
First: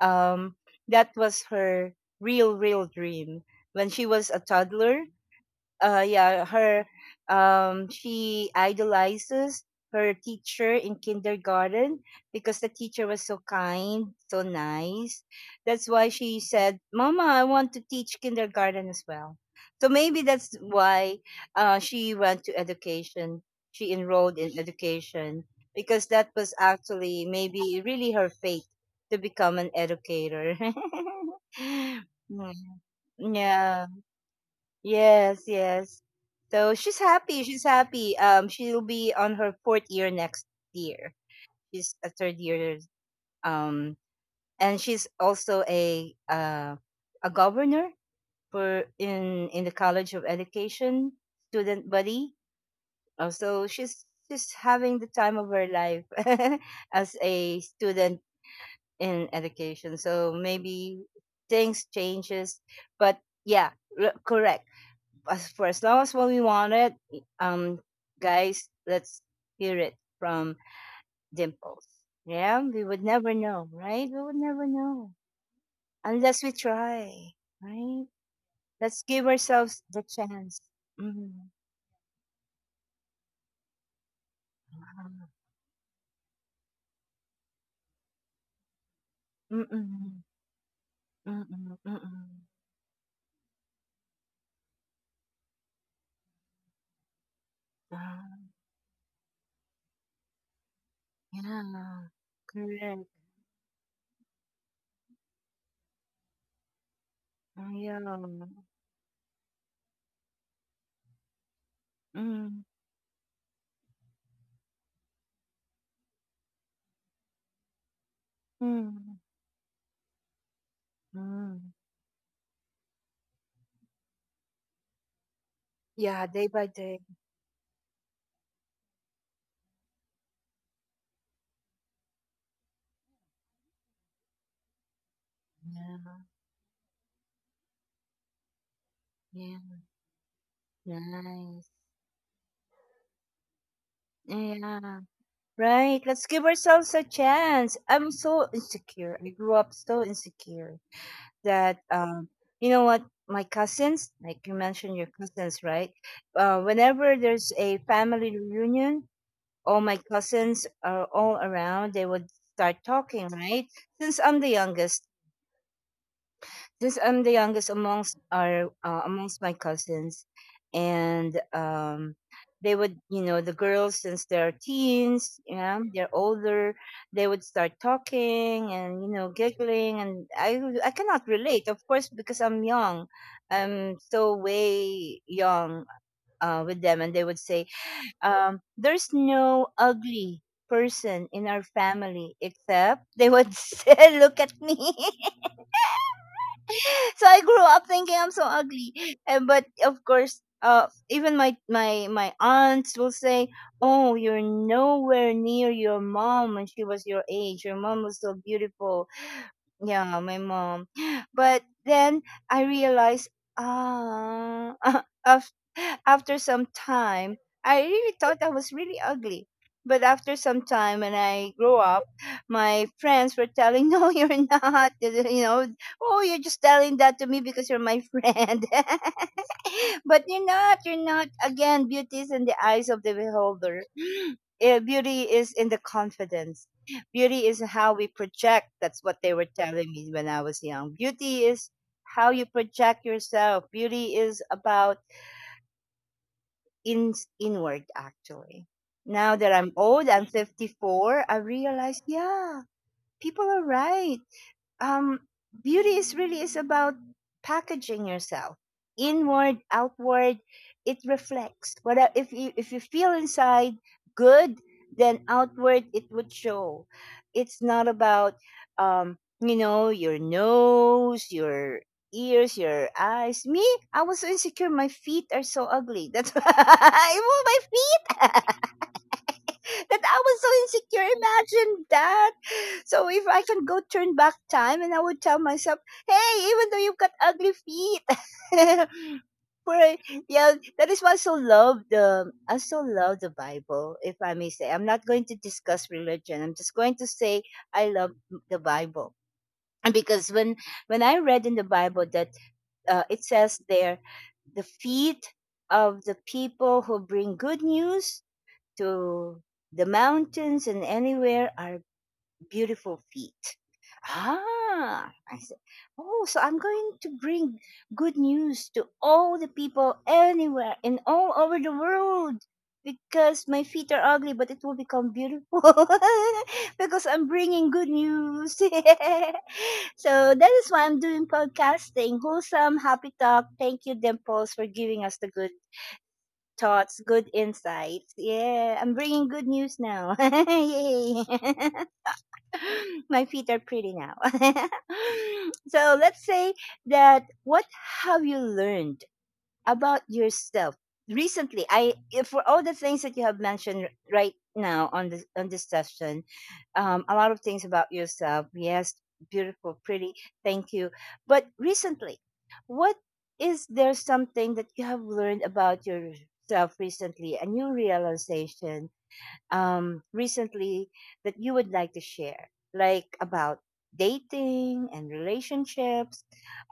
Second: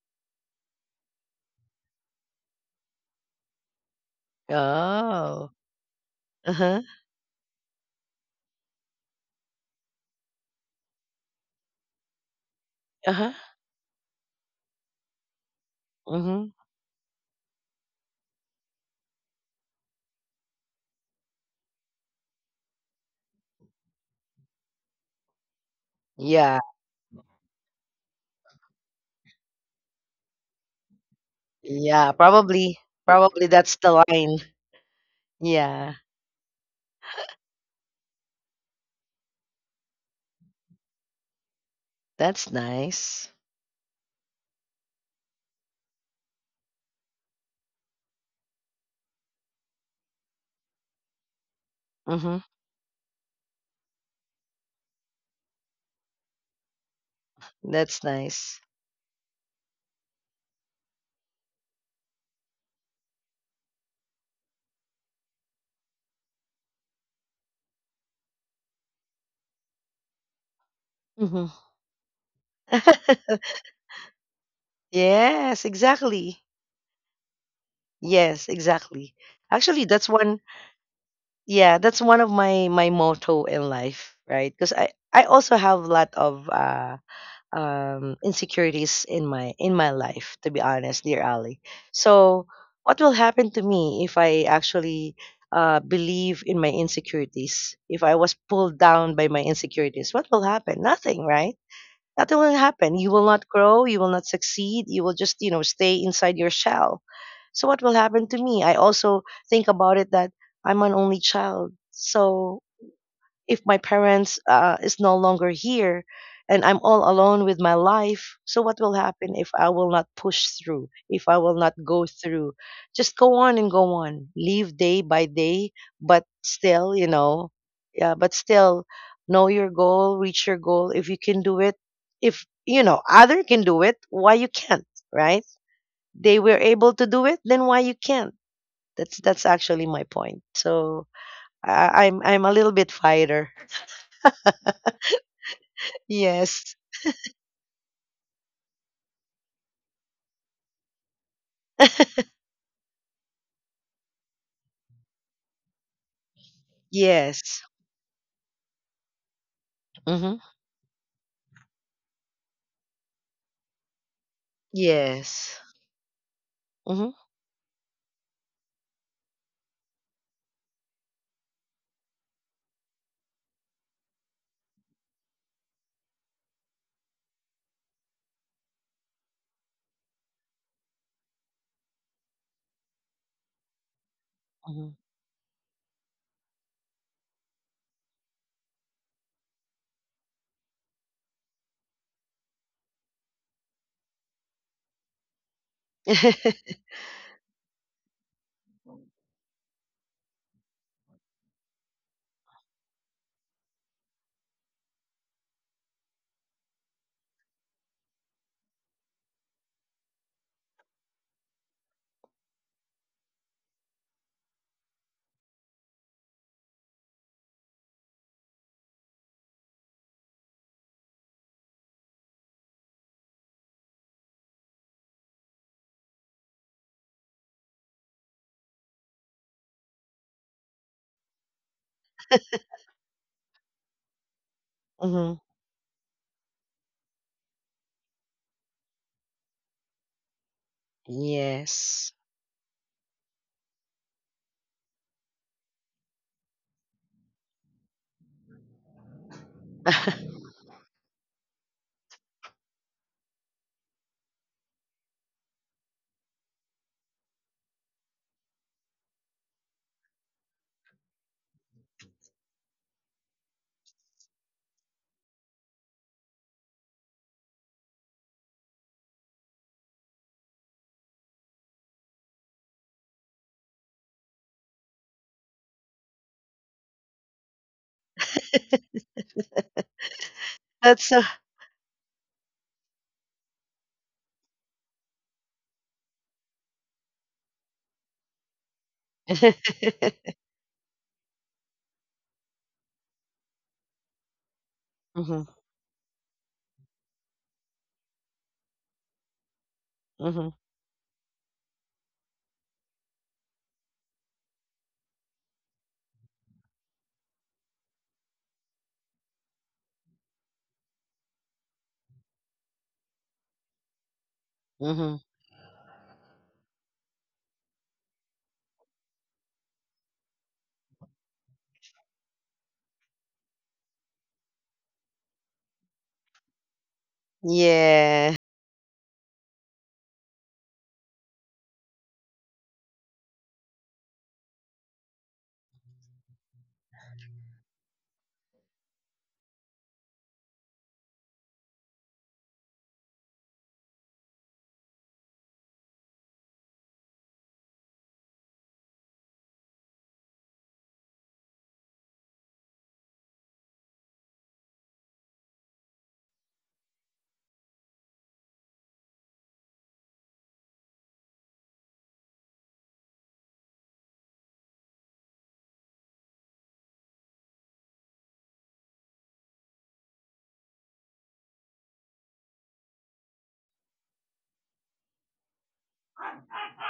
S1: um, that was her real, real dream. When she was a toddler,
S2: Oh.
S1: yeah,
S2: Uh-huh.
S1: her, she idolizes her teacher in kindergarten because the teacher was
S2: Uh-huh.
S1: so kind, so nice. That's why she
S2: Mm-hmm.
S1: said, "Mama, I want to teach kindergarten as well." So maybe that's why she went to education. She enrolled in education because that was
S2: Yeah.
S1: actually maybe really her fate to become an educator.
S2: Yeah. Probably.
S1: *laughs*
S2: Probably that's
S1: Yeah.
S2: the line.
S1: Yes,
S2: Yeah.
S1: yes. So she's happy. She's happy. She'll be on her fourth year next year. She's a third
S2: That's
S1: year.
S2: nice.
S1: Um, and she's also a governor for in the College of Education student body.
S2: Mm-hmm.
S1: So she's just having the time of her life *laughs* as a
S2: That's
S1: student
S2: nice.
S1: in education. So maybe things changes, but yeah, correct. As for as long as what we wanted, um, guys, let's hear it from
S2: Hmm.
S1: Dimples. Yeah, we would never
S2: *laughs*
S1: know, right? We would never know
S2: Yes, exactly.
S1: unless we try, right?
S2: Yes,
S1: Let's
S2: exactly.
S1: give ourselves
S2: Actually,
S1: the chance. Mm-mm,
S2: yeah, that's one of my motto in life, right? Because I also have a lot of insecurities in my
S1: mm-mm,
S2: life, to be honest, dear Ali.
S1: mm-mm, mm-mm.
S2: So, what will happen to me if I actually believe in my insecurities? If I was
S1: Ah.
S2: pulled down by my insecurities, what will happen? Nothing, right?
S1: Yeah.
S2: Nothing will happen.
S1: Correct.
S2: You will not grow, you will not succeed, you will just, stay inside your shell. So
S1: Ah.
S2: what will
S1: Yeah.
S2: happen to me? I also think about it that I'm an only child. So
S1: Mm,
S2: if my parents is no longer here, and I'm all alone with my life, so what will
S1: mm,
S2: happen if I will not push through, if I will
S1: mm.
S2: not go through? Just go on and go on, live day by day, but
S1: Yeah, day by
S2: still
S1: day.
S2: you know yeah but still know your goal. Reach your goal, if you can do it, if you know other can do it, why you can't, right?
S1: Yeah.
S2: They were able to do it, then why you can't? That's
S1: Yeah.
S2: actually my point. So
S1: Nice.
S2: I'm a little bit fighter.
S1: Yeah. Right.
S2: *laughs*
S1: Let's give
S2: Yes.
S1: ourselves a chance. I'm so insecure. I grew up so insecure that, you know what? My cousins, like you mentioned, your cousins, right? Whenever there's
S2: Yes.
S1: a family reunion, all my
S2: Mhm.
S1: cousins are all around. They would start talking, right? Since I'm the youngest,
S2: Yes.
S1: since
S2: Mhm.
S1: I'm the youngest amongst our amongst my cousins, and, they would, you know, the girls, since they're teens, yeah, they're older, they would start talking and, you know, giggling, and I cannot relate, of course, because I'm young, I'm so
S2: Mhm.
S1: way young with them, and they would say, "There's no ugly person in our family," except they would *laughs* say, look at me. *laughs* So I grew up thinking I'm so ugly. And but of course, even my aunts will say, "Oh, you're nowhere near your mom when she was your age. Your mom was so beautiful." Yeah, my mom. *sighs* But then I realized, ah, *laughs* af after some time, I really thought I was really ugly. But after some time, when I grew up, my friends were telling, *laughs* "No, you're not." *laughs* You know, oh, you're just telling that to me because you're my friend. *laughs* *laughs* But you're not, you're not. Again, beauty is in the eyes of the beholder. *gasps* Eh, beauty
S2: Mhm. *laughs*
S1: is in the confidence. Beauty is how we project. That's what they were telling me when I was young. Beauty is
S2: Yes.
S1: how you project yourself. Beauty is about in inward, actually. Now that I'm old, I'm
S2: *laughs*
S1: 54, I realize, yeah, people are right. Um, beauty is really is about packaging yourself, inward, outward. It reflects, what, if you feel inside good, then outward it would show. It's not about, your nose, your ears, your eyes. Me, I was so insecure. My feet are so ugly, that's *laughs* why I move my feet. *laughs* That I was so
S2: That's
S1: insecure.
S2: so.
S1: Imagine that. So if I can go turn back time and I would tell myself, hey, even though you've got ugly feet, *laughs* but
S2: *laughs*
S1: yeah, that is why I so love the Bible, if I may say. I'm not going
S2: Mhm.
S1: to discuss religion. I'm just going to say I love the Bible. And because
S2: Mhm.
S1: when I read in the Bible that it says there the feet of the people who bring good news to the mountains and anywhere are beautiful feet.
S2: Mhm.
S1: Ah, I said, oh, so I'm going to bring good news to all the people anywhere and all over the world because my feet are ugly, but it will become beautiful *laughs* because I'm bringing good
S2: Yeah.
S1: news. *laughs* So that is why I'm doing podcasting. Wholesome, happy talk. Thank you, Dimples, for giving us the good thoughts, good insights. Yeah, I'm bringing good news now. *laughs* Yay! *laughs* My feet are pretty now. *laughs* So let's say that, what have you learned about yourself recently? I, for all the things that you have mentioned right now on this session, a lot of things about yourself, yes, beautiful, pretty, thank you. But recently, what, is there something that you have learned about yourself recently, a new realization, recently, that you would like to share, like about dating and relationships,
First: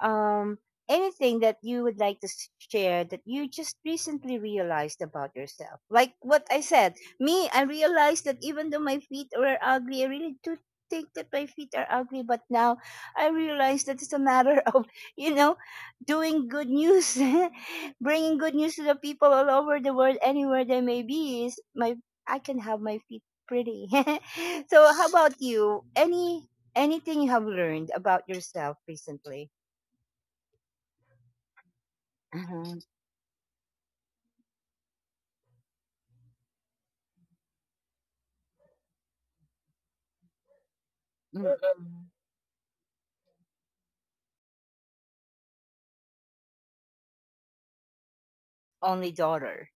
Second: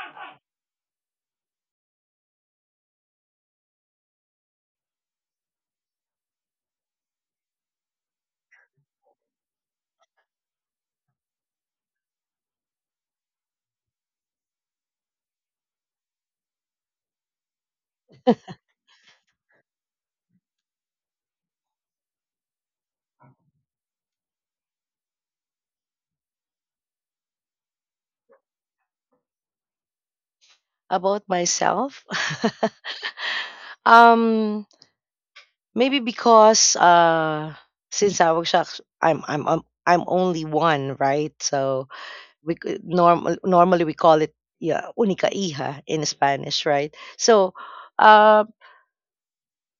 S1: um, anything that you would like to share that you just recently realized about yourself. Like what I said, me, I realized that even though my feet were ugly, I really do think that my feet are ugly, but now I realize that it's a matter *laughs* of, you know, doing good news, *laughs* bringing good news to the people all over the world, anywhere they may be, is my I can have my feet pretty. *laughs* So how about you? Anything you have learned about yourself recently?
S2: About myself?
S1: Mm-hmm.
S2: *laughs* Um, Maybe because, since I was actu I'm only one, right? So
S1: Mm-hmm.
S2: we could normal normally we call it, yeah, única hija in Spanish, right? So, um
S1: Only daughter.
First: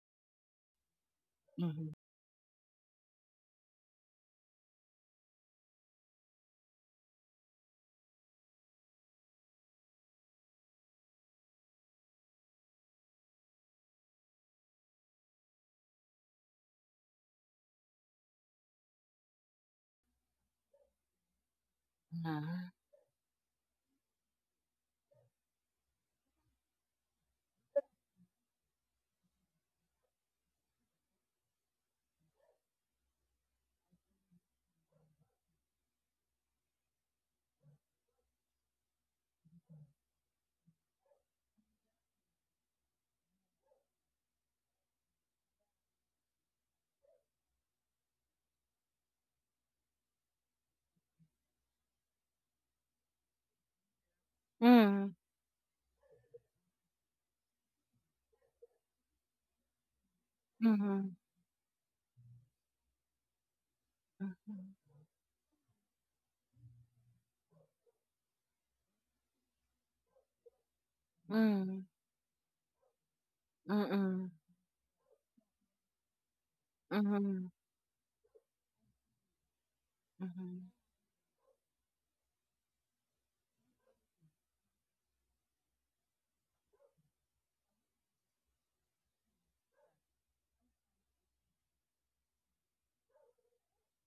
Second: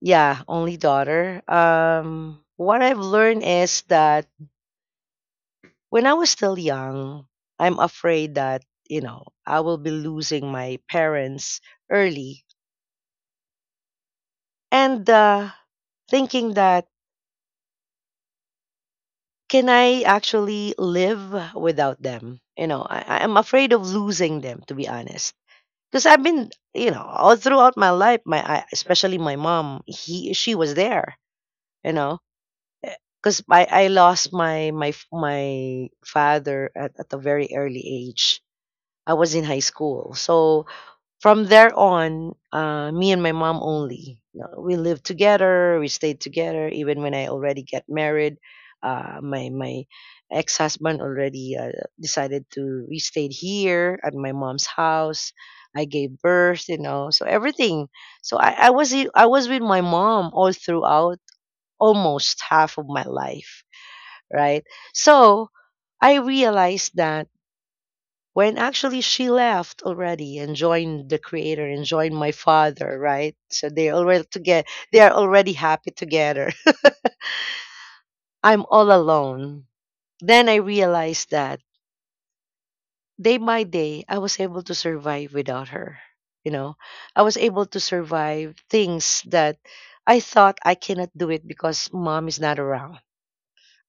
S2: yeah, only daughter.
S1: Mm-hmm.
S2: What I've learned is that when I was still young, I'm afraid that, I will be losing my parents early, and thinking that, can I actually live without them? I'm afraid of losing them, to be honest. Because I've been, all throughout my life, especially my mom, he she was there. You know, because I lost my father at a very early age. I was in high school, so from there on, me and my mom only. We lived together, we stayed together, even when I already get married. My ex husband already decided to we stayed here at my mom's
S1: Mm-hmm.
S2: house. I gave birth, so everything. So I was with my mom all
S1: Mm-hmm.
S2: throughout almost half of my life, right?
S1: Mm-hmm.
S2: So I realized that when actually she left already, and joined the creator,
S1: Mm-hmm.
S2: and joined my father, right? So they already
S1: Mm-hmm.
S2: together. They are already happy together.
S1: Mm-hmm.
S2: *laughs* I'm all alone. Then I realized that day by day, I was able to survive without her. You know, I was able to survive things that I thought I cannot do it because mom is not around,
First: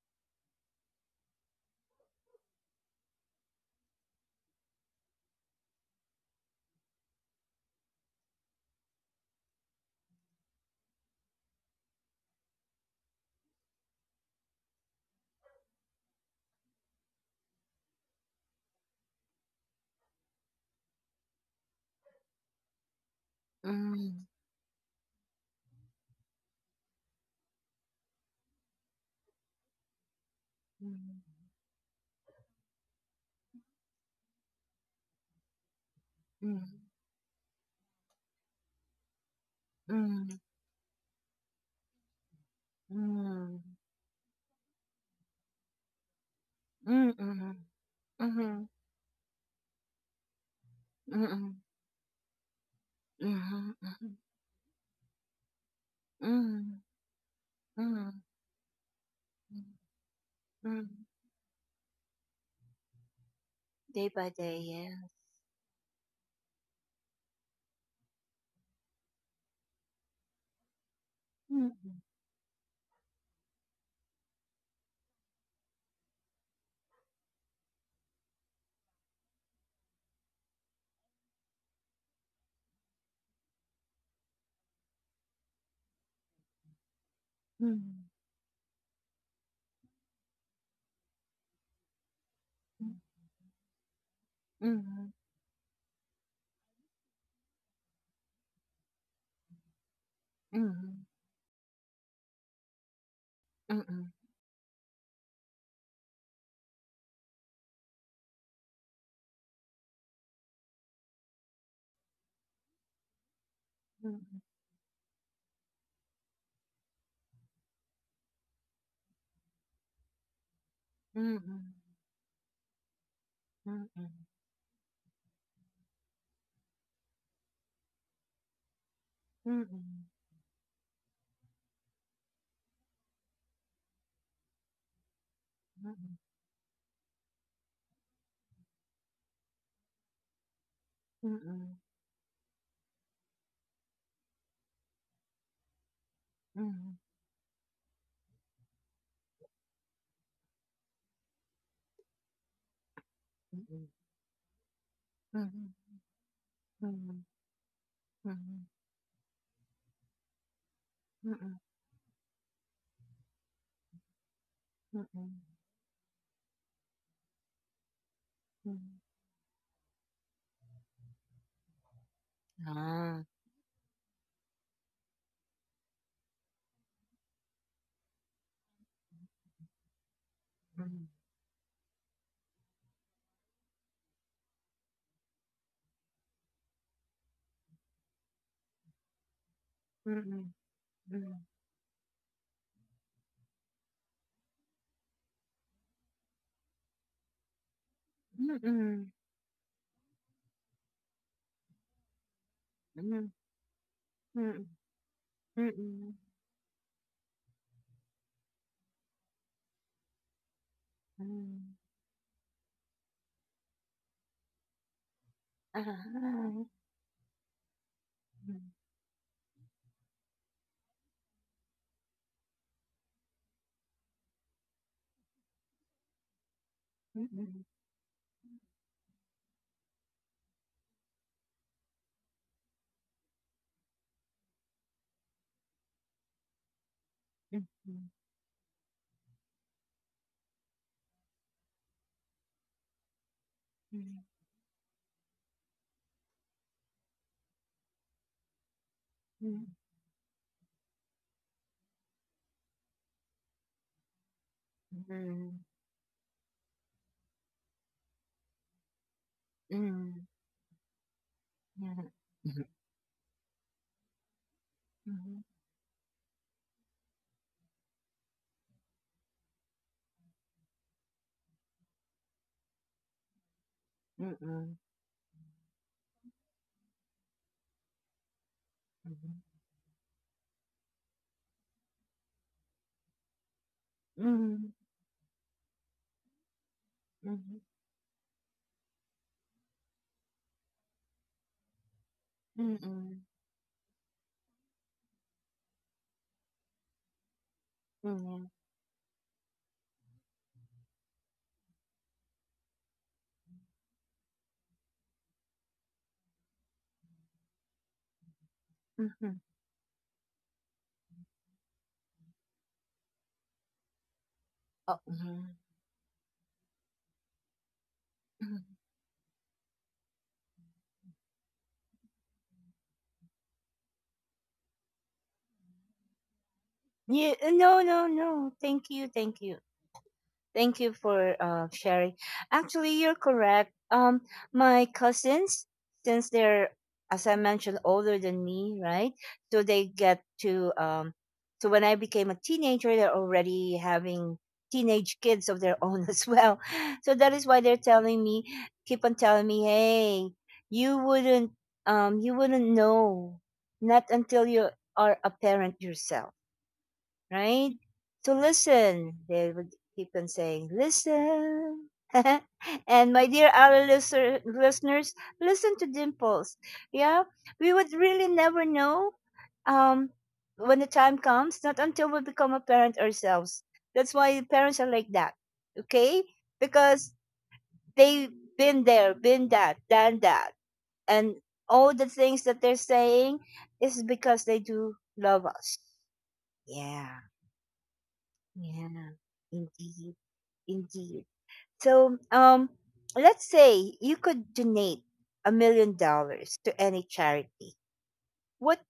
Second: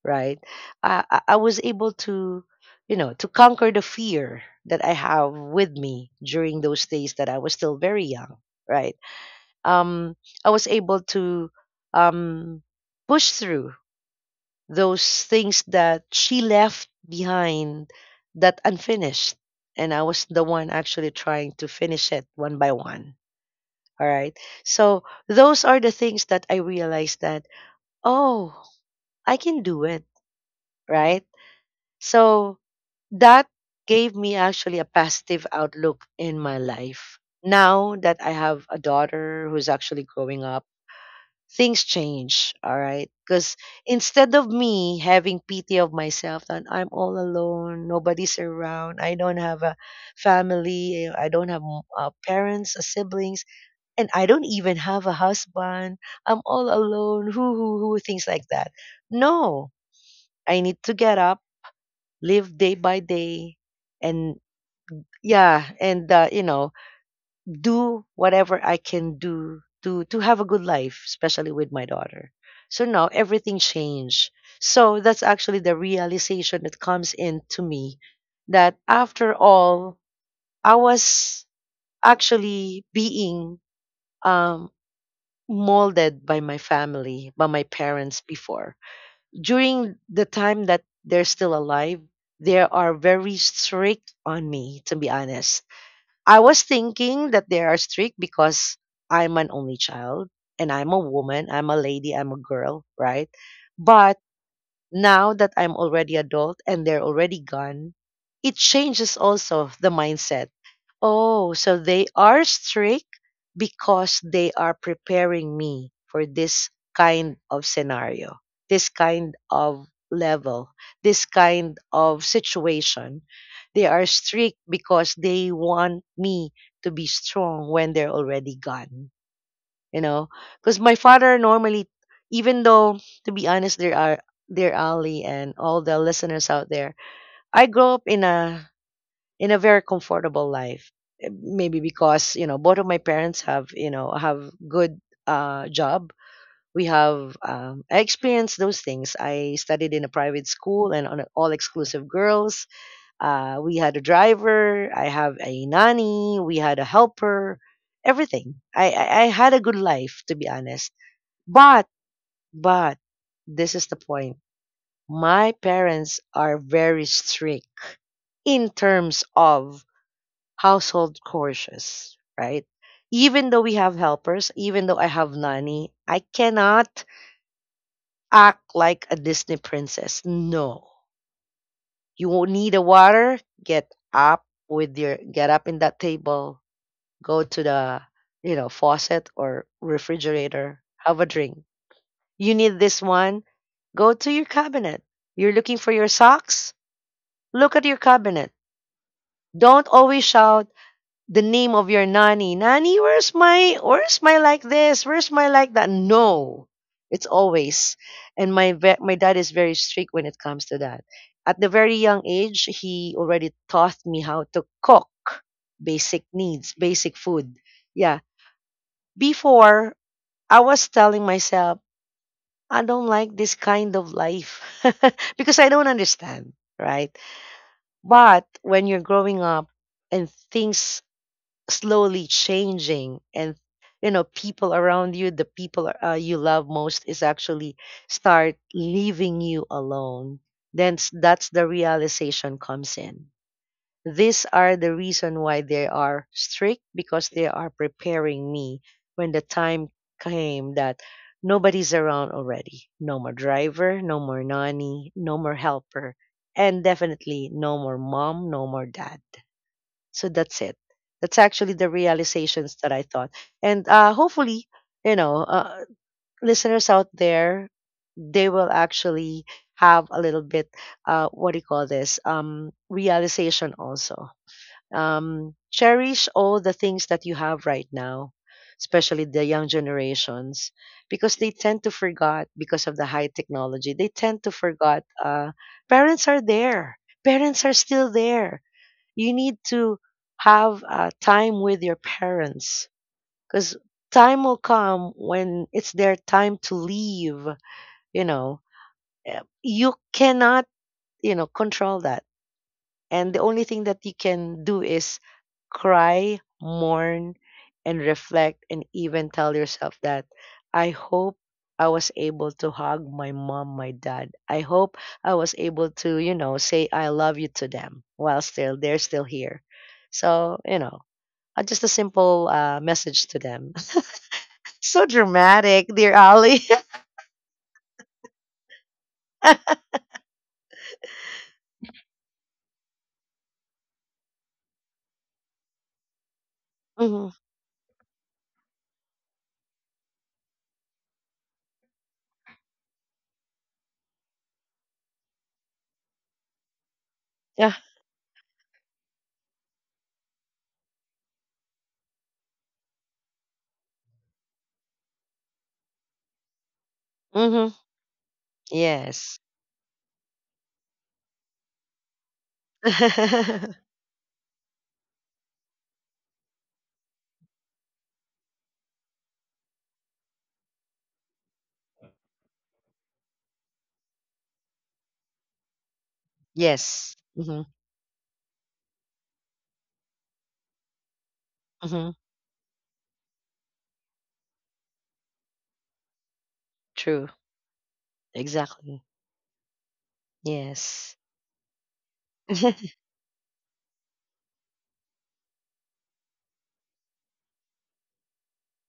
S2: right? I was able to, to conquer the fear that I have with me during those days that I was still very young, right? Um, I was able to um, push through those things that she left behind that unfinished. And I was the one actually trying to finish it one by one. All
S1: Mm-hmm.
S2: right. So those are the things that I realized that, oh, I can do it. Right. So that gave me actually a positive outlook in my
S1: Mm-hmm.
S2: life. Now that I have a daughter who's actually
S1: Mm-hmm.
S2: growing up, things change, all right? Because instead of me having pity of myself that I'm all
S1: Mm-hmm.
S2: alone, nobody's
S1: Mm-hmm.
S2: around, I don't have a family, I don't
S1: Mm-hmm.
S2: have parents, siblings,
S1: Mm-hmm.
S2: and
S1: Mm-hmm.
S2: I don't even have a husband, I'm all alone, hoo hoo hoo,
S1: Hmm.
S2: things like that. No, I need
S1: Hmm.
S2: to get up, live day by day,
S1: Day by
S2: and
S1: day, yeah.
S2: yeah, and do whatever I can do to have a good life, especially with my daughter. So now everything changed, so that's actually the realization that comes in to me, that after all, I was actually being um molded by my family, by my parents before. During the time that they're still alive, they are very strict on me, to be honest. I was thinking that they are strict because I'm an only child, and I'm a woman, I'm a lady, I'm a girl, right? But now that I'm already adult and they're already gone, it changes also the mindset. Oh, so they are strict because they are preparing me for this kind of scenario, this kind of level, this kind of situation. They are strict because they want me to be strong when they're already gone, you know? Because my father normally, even though, to be honest, there are, dear Ali and all the listeners out there, I grew up in a very comfortable life. Maybe because, both of my parents have, have good job. We have, I experienced those things, I studied in a private school and on all exclusive girls. We had a driver, I have a nanny, we had a helper, everything. I had a good life, to be honest, but but this is the point. My parents are very strict in terms of household chores, right? Even though we have helpers, even though I have nanny, I cannot act like a Disney princess. No. You won't need a water, get up in that table, go to the, faucet or refrigerator, have a drink. You need this one, go to your cabinet. You're looking for your socks? Look at your cabinet. Don't always shout the name of your nanny. Nanny, where's my like this? Where's my like that? No. It's always. And my dad is very strict when it comes to that. At the very young age, he already taught me how to cook basic needs, basic food. Yeah. Before, I was telling myself, I don't like this kind of life, *laughs* because I don't understand, right? But when you're growing up and things slowly changing, and, people around you, the people, you love most is actually start leaving you alone, then that's the realization comes in. These are the reason why they are strict, because they are preparing me when the time came that nobody's around already. No more driver, no more nanny, no more helper, and definitely no more mom, no more dad. So that's it. That's actually the realizations that I thought. And hopefully, you know, uh, listeners out there, they will actually have a little bit, what do you call this, realization also. Cherish all the things that you have right now, especially
S1: Mhm.
S2: the young generations, because they tend to forget because of the high technology. They tend to
S1: Mhm.
S2: forget, parents are there.
S1: Hmm.
S2: Parents are still there. You need to have, time with your parents,
S1: Hmm.
S2: because time will come when it's their time to leave, you
S1: Mhm.
S2: know you cannot, control that, and the only thing that you can do is cry, mourn, and reflect, and even
S1: Mhm.
S2: tell yourself that, I hope I was able to hug my mom, my dad. I hope
S1: Oh,
S2: I
S1: mhm.
S2: was able to, say I love you to them while
S1: Mhm.
S2: still they're still here. So, just a simple message to them. *laughs* So dramatic, dear Ali.
S1: Yeah, no, no, no. Thank you, thank you. Thank you for sharing. Actually, you're correct. My cousins, since they're,
S2: *laughs*
S1: as
S2: Hmm.
S1: I mentioned, older than me, right? So they get to, so when I became a teenager, they're already having teenage kids of their own *laughs* as well. So that is why
S2: Yeah.
S1: they're telling me, keep on telling me, hey, you wouldn't, you wouldn't know, not until you are a parent yourself,
S2: Hmm.
S1: right? So listen,
S2: Yes.
S1: they would keep on saying, listen. *laughs* And my dear
S2: *laughs*
S1: other listeners, listen to Dimples. Yeah, we would really never know, um, when the time comes, not until we become a parent ourselves. That's why parents are like that, okay? Because
S2: Yes. Hmm.
S1: they've been there, been that, done that. And all the
S2: Hmm.
S1: things that they're saying is because they do love us. Yeah.
S2: True.
S1: Yeah,
S2: Exactly.
S1: indeed,
S2: Yes.
S1: indeed. So,
S2: *laughs*
S1: let's say you could donate $1 million to any charity. What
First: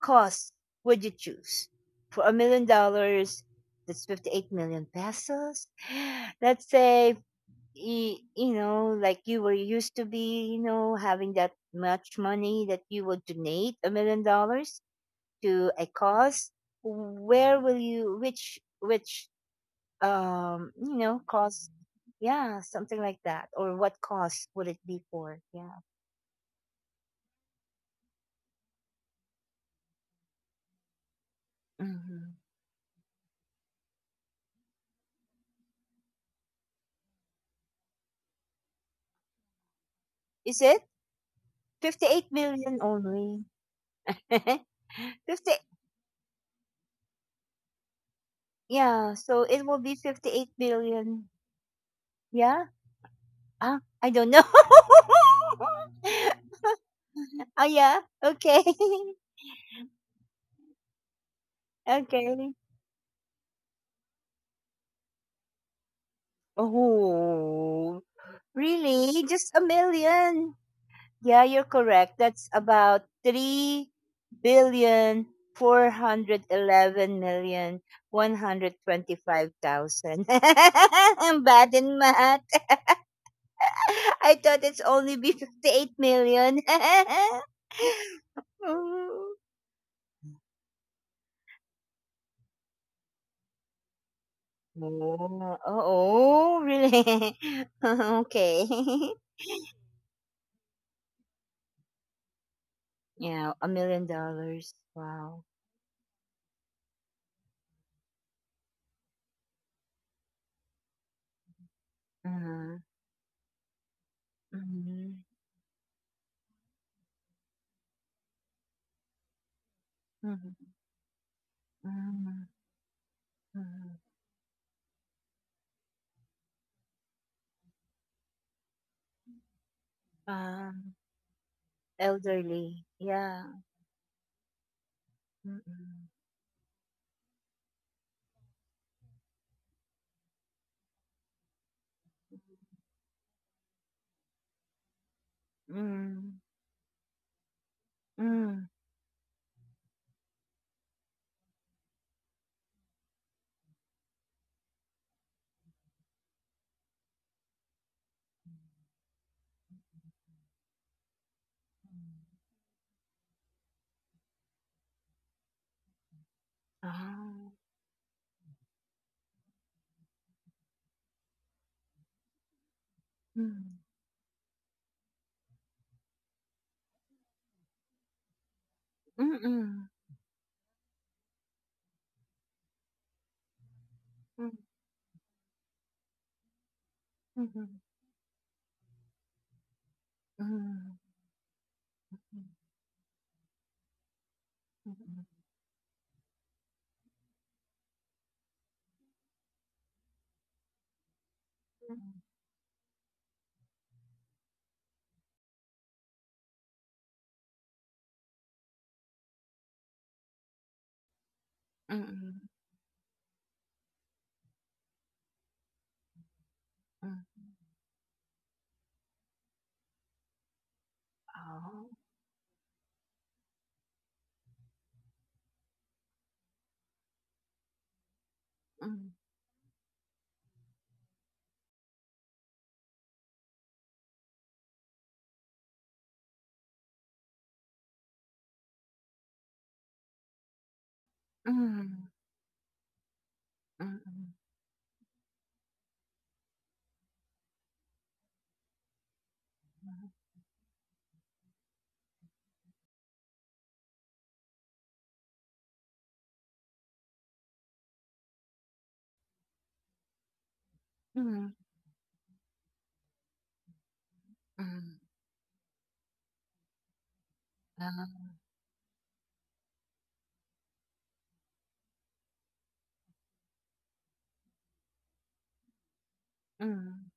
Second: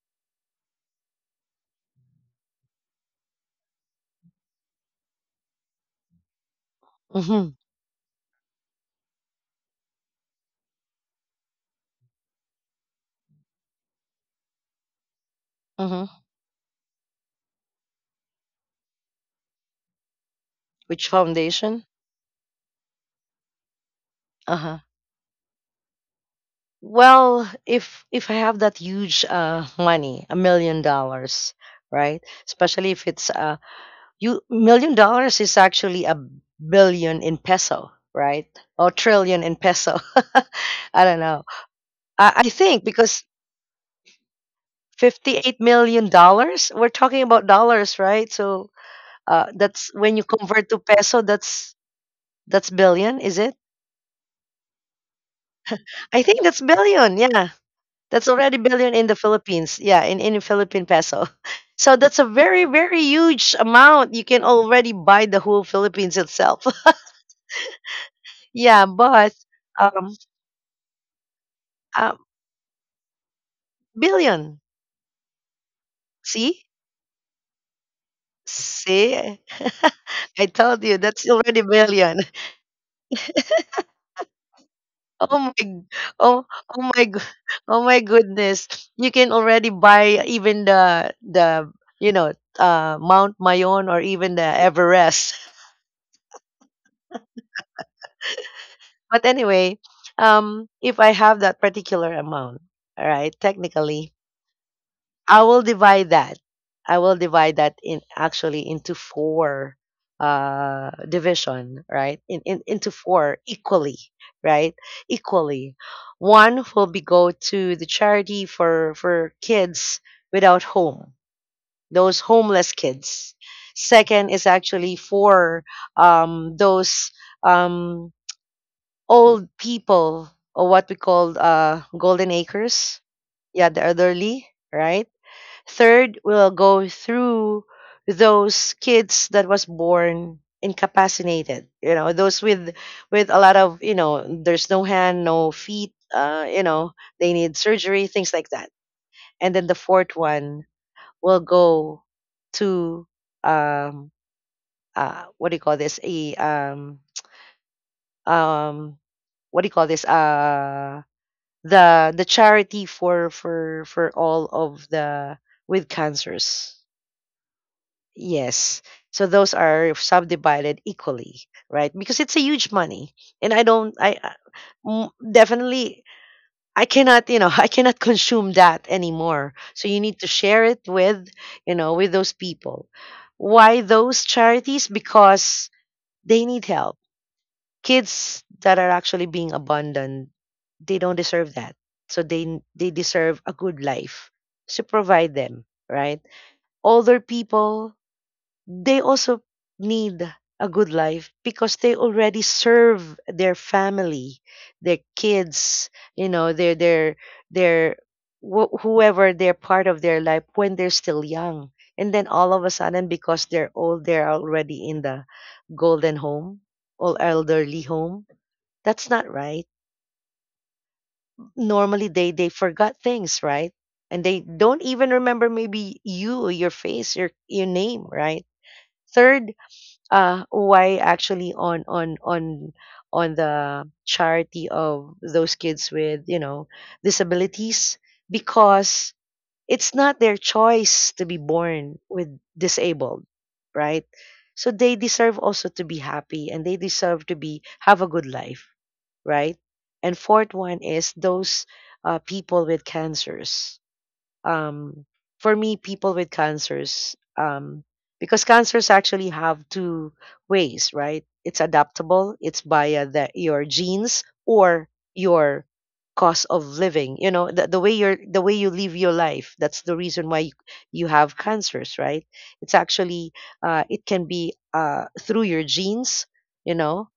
S1: cause would you choose? For $1 million, that's 58 million pesos. *gasps* *sighs* Let's say,
S2: Mhm,
S1: you, like you were used to be, having that much money that you would donate $1 million to a
S2: mhm.
S1: cause. Where will you, which, which um you
S2: Which
S1: know cost,
S2: foundation?
S1: yeah, something like that, or what cost would it
S2: Uh-huh.
S1: be for? Yeah.
S2: Well, if I have that huge money, $1 million, right?
S1: Hmm,
S2: Especially if it's, you million dollars is actually a billion in peso, right? Or trillion in peso.
S1: is it
S2: *laughs* I don't know. I,
S1: 58
S2: I think
S1: million
S2: because
S1: only? *laughs* 50.
S2: $58 million, we're talking about dollars, right? So
S1: Yeah, so it will
S2: that's
S1: be
S2: when you
S1: 58
S2: convert to peso,
S1: billion.
S2: that's
S1: Yeah.
S2: billion, is it?
S1: Ah, I don't know. *laughs*
S2: I think that's billion. Yeah.
S1: Oh, yeah,
S2: That's already
S1: okay.
S2: billion in the
S1: *laughs*
S2: Philippines. Yeah, in Philippine peso. *laughs* So that's a
S1: Okay.
S2: very, very huge amount. You can already buy the whole Philippines itself. *laughs*
S1: Oh,
S2: Yeah,
S1: really?
S2: but
S1: Just a
S2: um,
S1: million. Yeah, you're
S2: uh,
S1: correct. That's about three
S2: billion.
S1: billion four hundred
S2: See?
S1: eleven million one hundred
S2: See?
S1: twenty-five thousand.
S2: I told you
S1: *laughs*
S2: that's
S1: I'm
S2: already
S1: bad in
S2: billion. *laughs*
S1: math. *laughs* I thought it's only
S2: Oh
S1: be
S2: my g-
S1: fifty-eight
S2: oh
S1: million.
S2: oh my g-
S1: *laughs*
S2: *laughs* Oh my goodness. You can
S1: Oh,
S2: already buy even the you know Mount Mayon or even the Everest.
S1: oh, oh, really? *laughs* Okay.
S2: But anyway, if I have that particular amount, all
S1: *laughs*
S2: right,
S1: Yeah, a million
S2: technically,
S1: dollars.
S2: I
S1: Wow.
S2: will divide that. I will divide that in actually into four division, right? In into
S1: Uh-huh.
S2: four equally, right?
S1: Hmm.
S2: Equally. One will be go to the charity for kids without
S1: Hmm.
S2: home, those homeless kids. Second is actually for those um old people, or what we
S1: Hmm.
S2: call golden acres.
S1: Elderly, yeah.
S2: Yeah, the elderly, right? Third,
S1: Mm-mm.
S2: we'll go through those kids that was born incapacitated. You know, those with a lot of, there's no hand, no feet.
S1: Mm.
S2: They need surgery, things like that.
S1: Mm.
S2: And then the fourth one will go to um what do you call this? A um what do you call this? The charity for all of the with cancers.
S1: Ah.
S2: Yes. So those are subdivided equally, right? Because it's a huge money, and I don't.
S1: Mm.
S2: Definitely I cannot. You know, *laughs* I cannot consume that anymore. So you
S1: Mm-mm.
S2: need to share it with those people. Why those
S1: Mm.
S2: charities? Because they need help.
S1: Mhm.
S2: Kids that are actually being abandoned, they don't
S1: Mm.
S2: deserve that, so they deserve a good life, so provide
S1: Mm-mm.
S2: them, right? Older people, they also need a good life, because they already serve their family, their kids, you know, their whoever they're part of their life when they're still young, and then all
S1: Mm-mm.
S2: of a sudden, because they're old, they're already in the golden home or
S1: Mm.
S2: elderly home. That's not right.
S1: Oh.
S2: Normally they forgot things, right? And they don't even remember, maybe you, your face, your name, right?
S1: Mm.
S2: Third, why actually, on the charity of those kids with, disabilities, because it's not their choice to be born
S1: Mm.
S2: with disabled, right?
S1: Mm-mm.
S2: So they deserve also to be happy, and they deserve to be have a good life, right? And fourth one is those people with cancers. Um, for me, people with cancers, because cancers actually have two ways, right?
S1: Mm.
S2: It's adaptable. It's via your genes or
S1: Mm.
S2: your cost of living. You know, the, the way
S1: Ah.
S2: you're, the way you live your life. That's the reason why you have cancers, right? It's actually, it can be through your genes. You
S1: Mm.
S2: know,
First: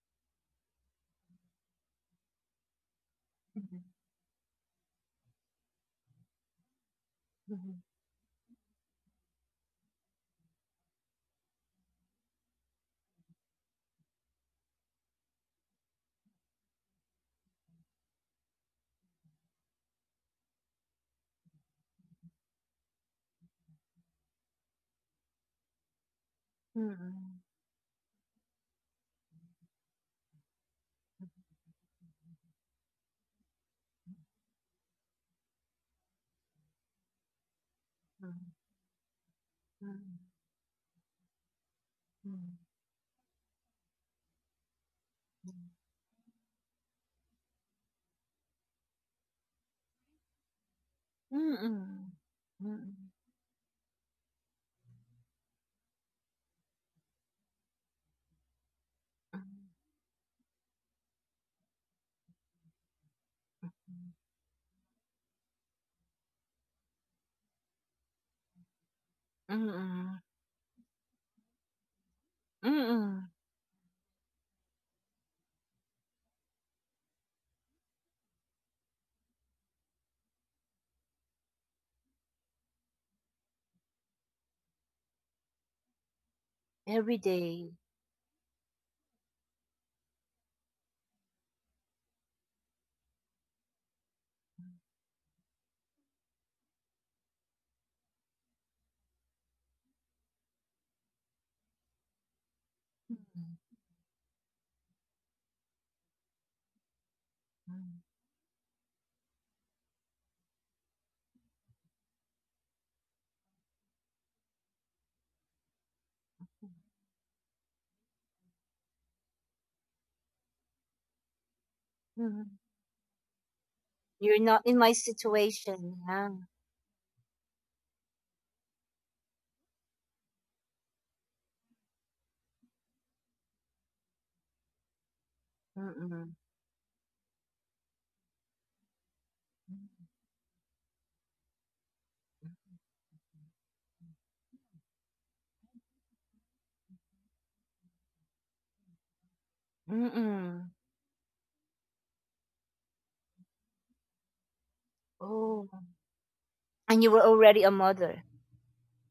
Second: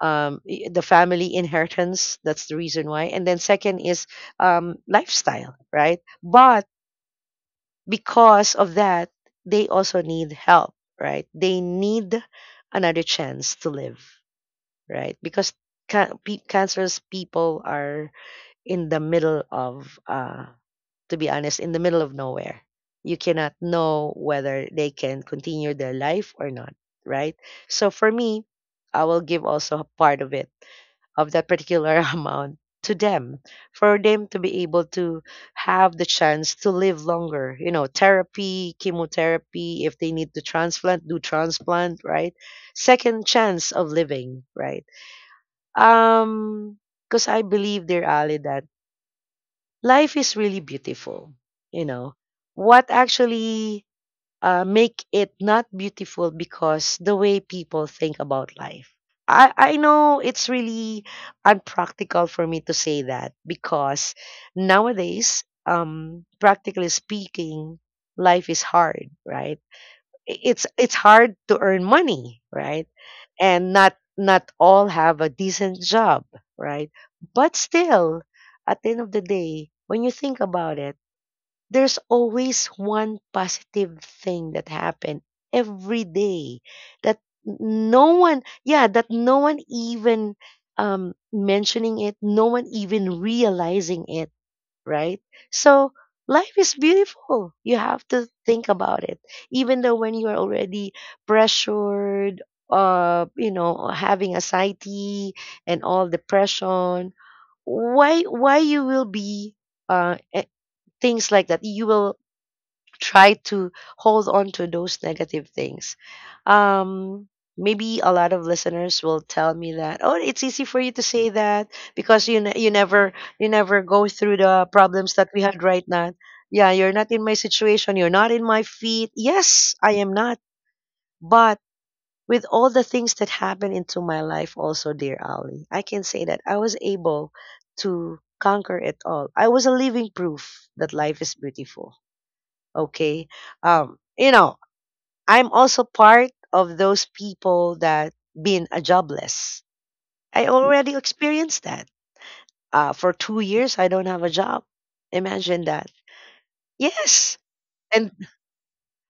S2: the family inheritance. That's the reason why. And then second
S1: Mhm.
S2: is lifestyle, right? But
S1: Mhm.
S2: because of that, they also need help, right? They need another chance to live, right? Because cancerous people are in the middle of, to be honest, in the middle of nowhere. You cannot know whether they can continue their life or not, right?
S1: Mm-mm.
S2: So for me, I will give also a part of it, of that particular *laughs* amount to them, for them to be able to have the chance to live longer,
S1: Mm.
S2: therapy, chemotherapy. If they
S1: Mm.
S2: need to transplant, do transplant, right?
S1: Mm.
S2: Second chance of living, right? um because I believe, dear Ali, that life is really beautiful. You know
S1: Mm-mm.
S2: what
S1: Mm-mm.
S2: actually, make it not beautiful, because the way people think about life. I
S1: Mm.
S2: know it's really unpractical for me to say that because nowadays, practically speaking, life is hard, right? I-
S1: Mm-mm.
S2: It's it's hard to earn money, right?
S1: Mm-mm.
S2: And not all have a decent job, right? But still, at the end of the day, when you think about it, there's always one positive thing that happened every day, that
S1: Every day.
S2: no one, yeah, that no one even mentioning it, no one even realizing it, right? So life is beautiful. You have to think about it, even though when you are already pressured, you know,
S1: Mm-mm.
S2: having anxiety and all, depression.
S1: Mm.
S2: Why you will be uh eh, things like that. You will try to hold on to those negative things. um Maybe a lot of listeners will tell me that, oh, it's easy for you to say that, because
S1: Mhm.
S2: you never, you never go through
S1: You're not
S2: the
S1: in my
S2: problems that we had right
S1: situation.
S2: now.
S1: Yeah.
S2: Yeah, you're not in my situation, you're not in my feet. Yes, I am not. But with all the things that happened into my life, also, dear Ali, I can say
S1: Mm-mm.
S2: that I was able to conquer it all. I was a living proof that life is beautiful. Okay. You know, I'm also part of those people that been a jobless. I
S1: Mm-mm.
S2: already experienced that. For 2 years I don't have a job. Imagine
S1: Oh.
S2: that.
S1: And you were
S2: Yes.
S1: already a
S2: And
S1: mother.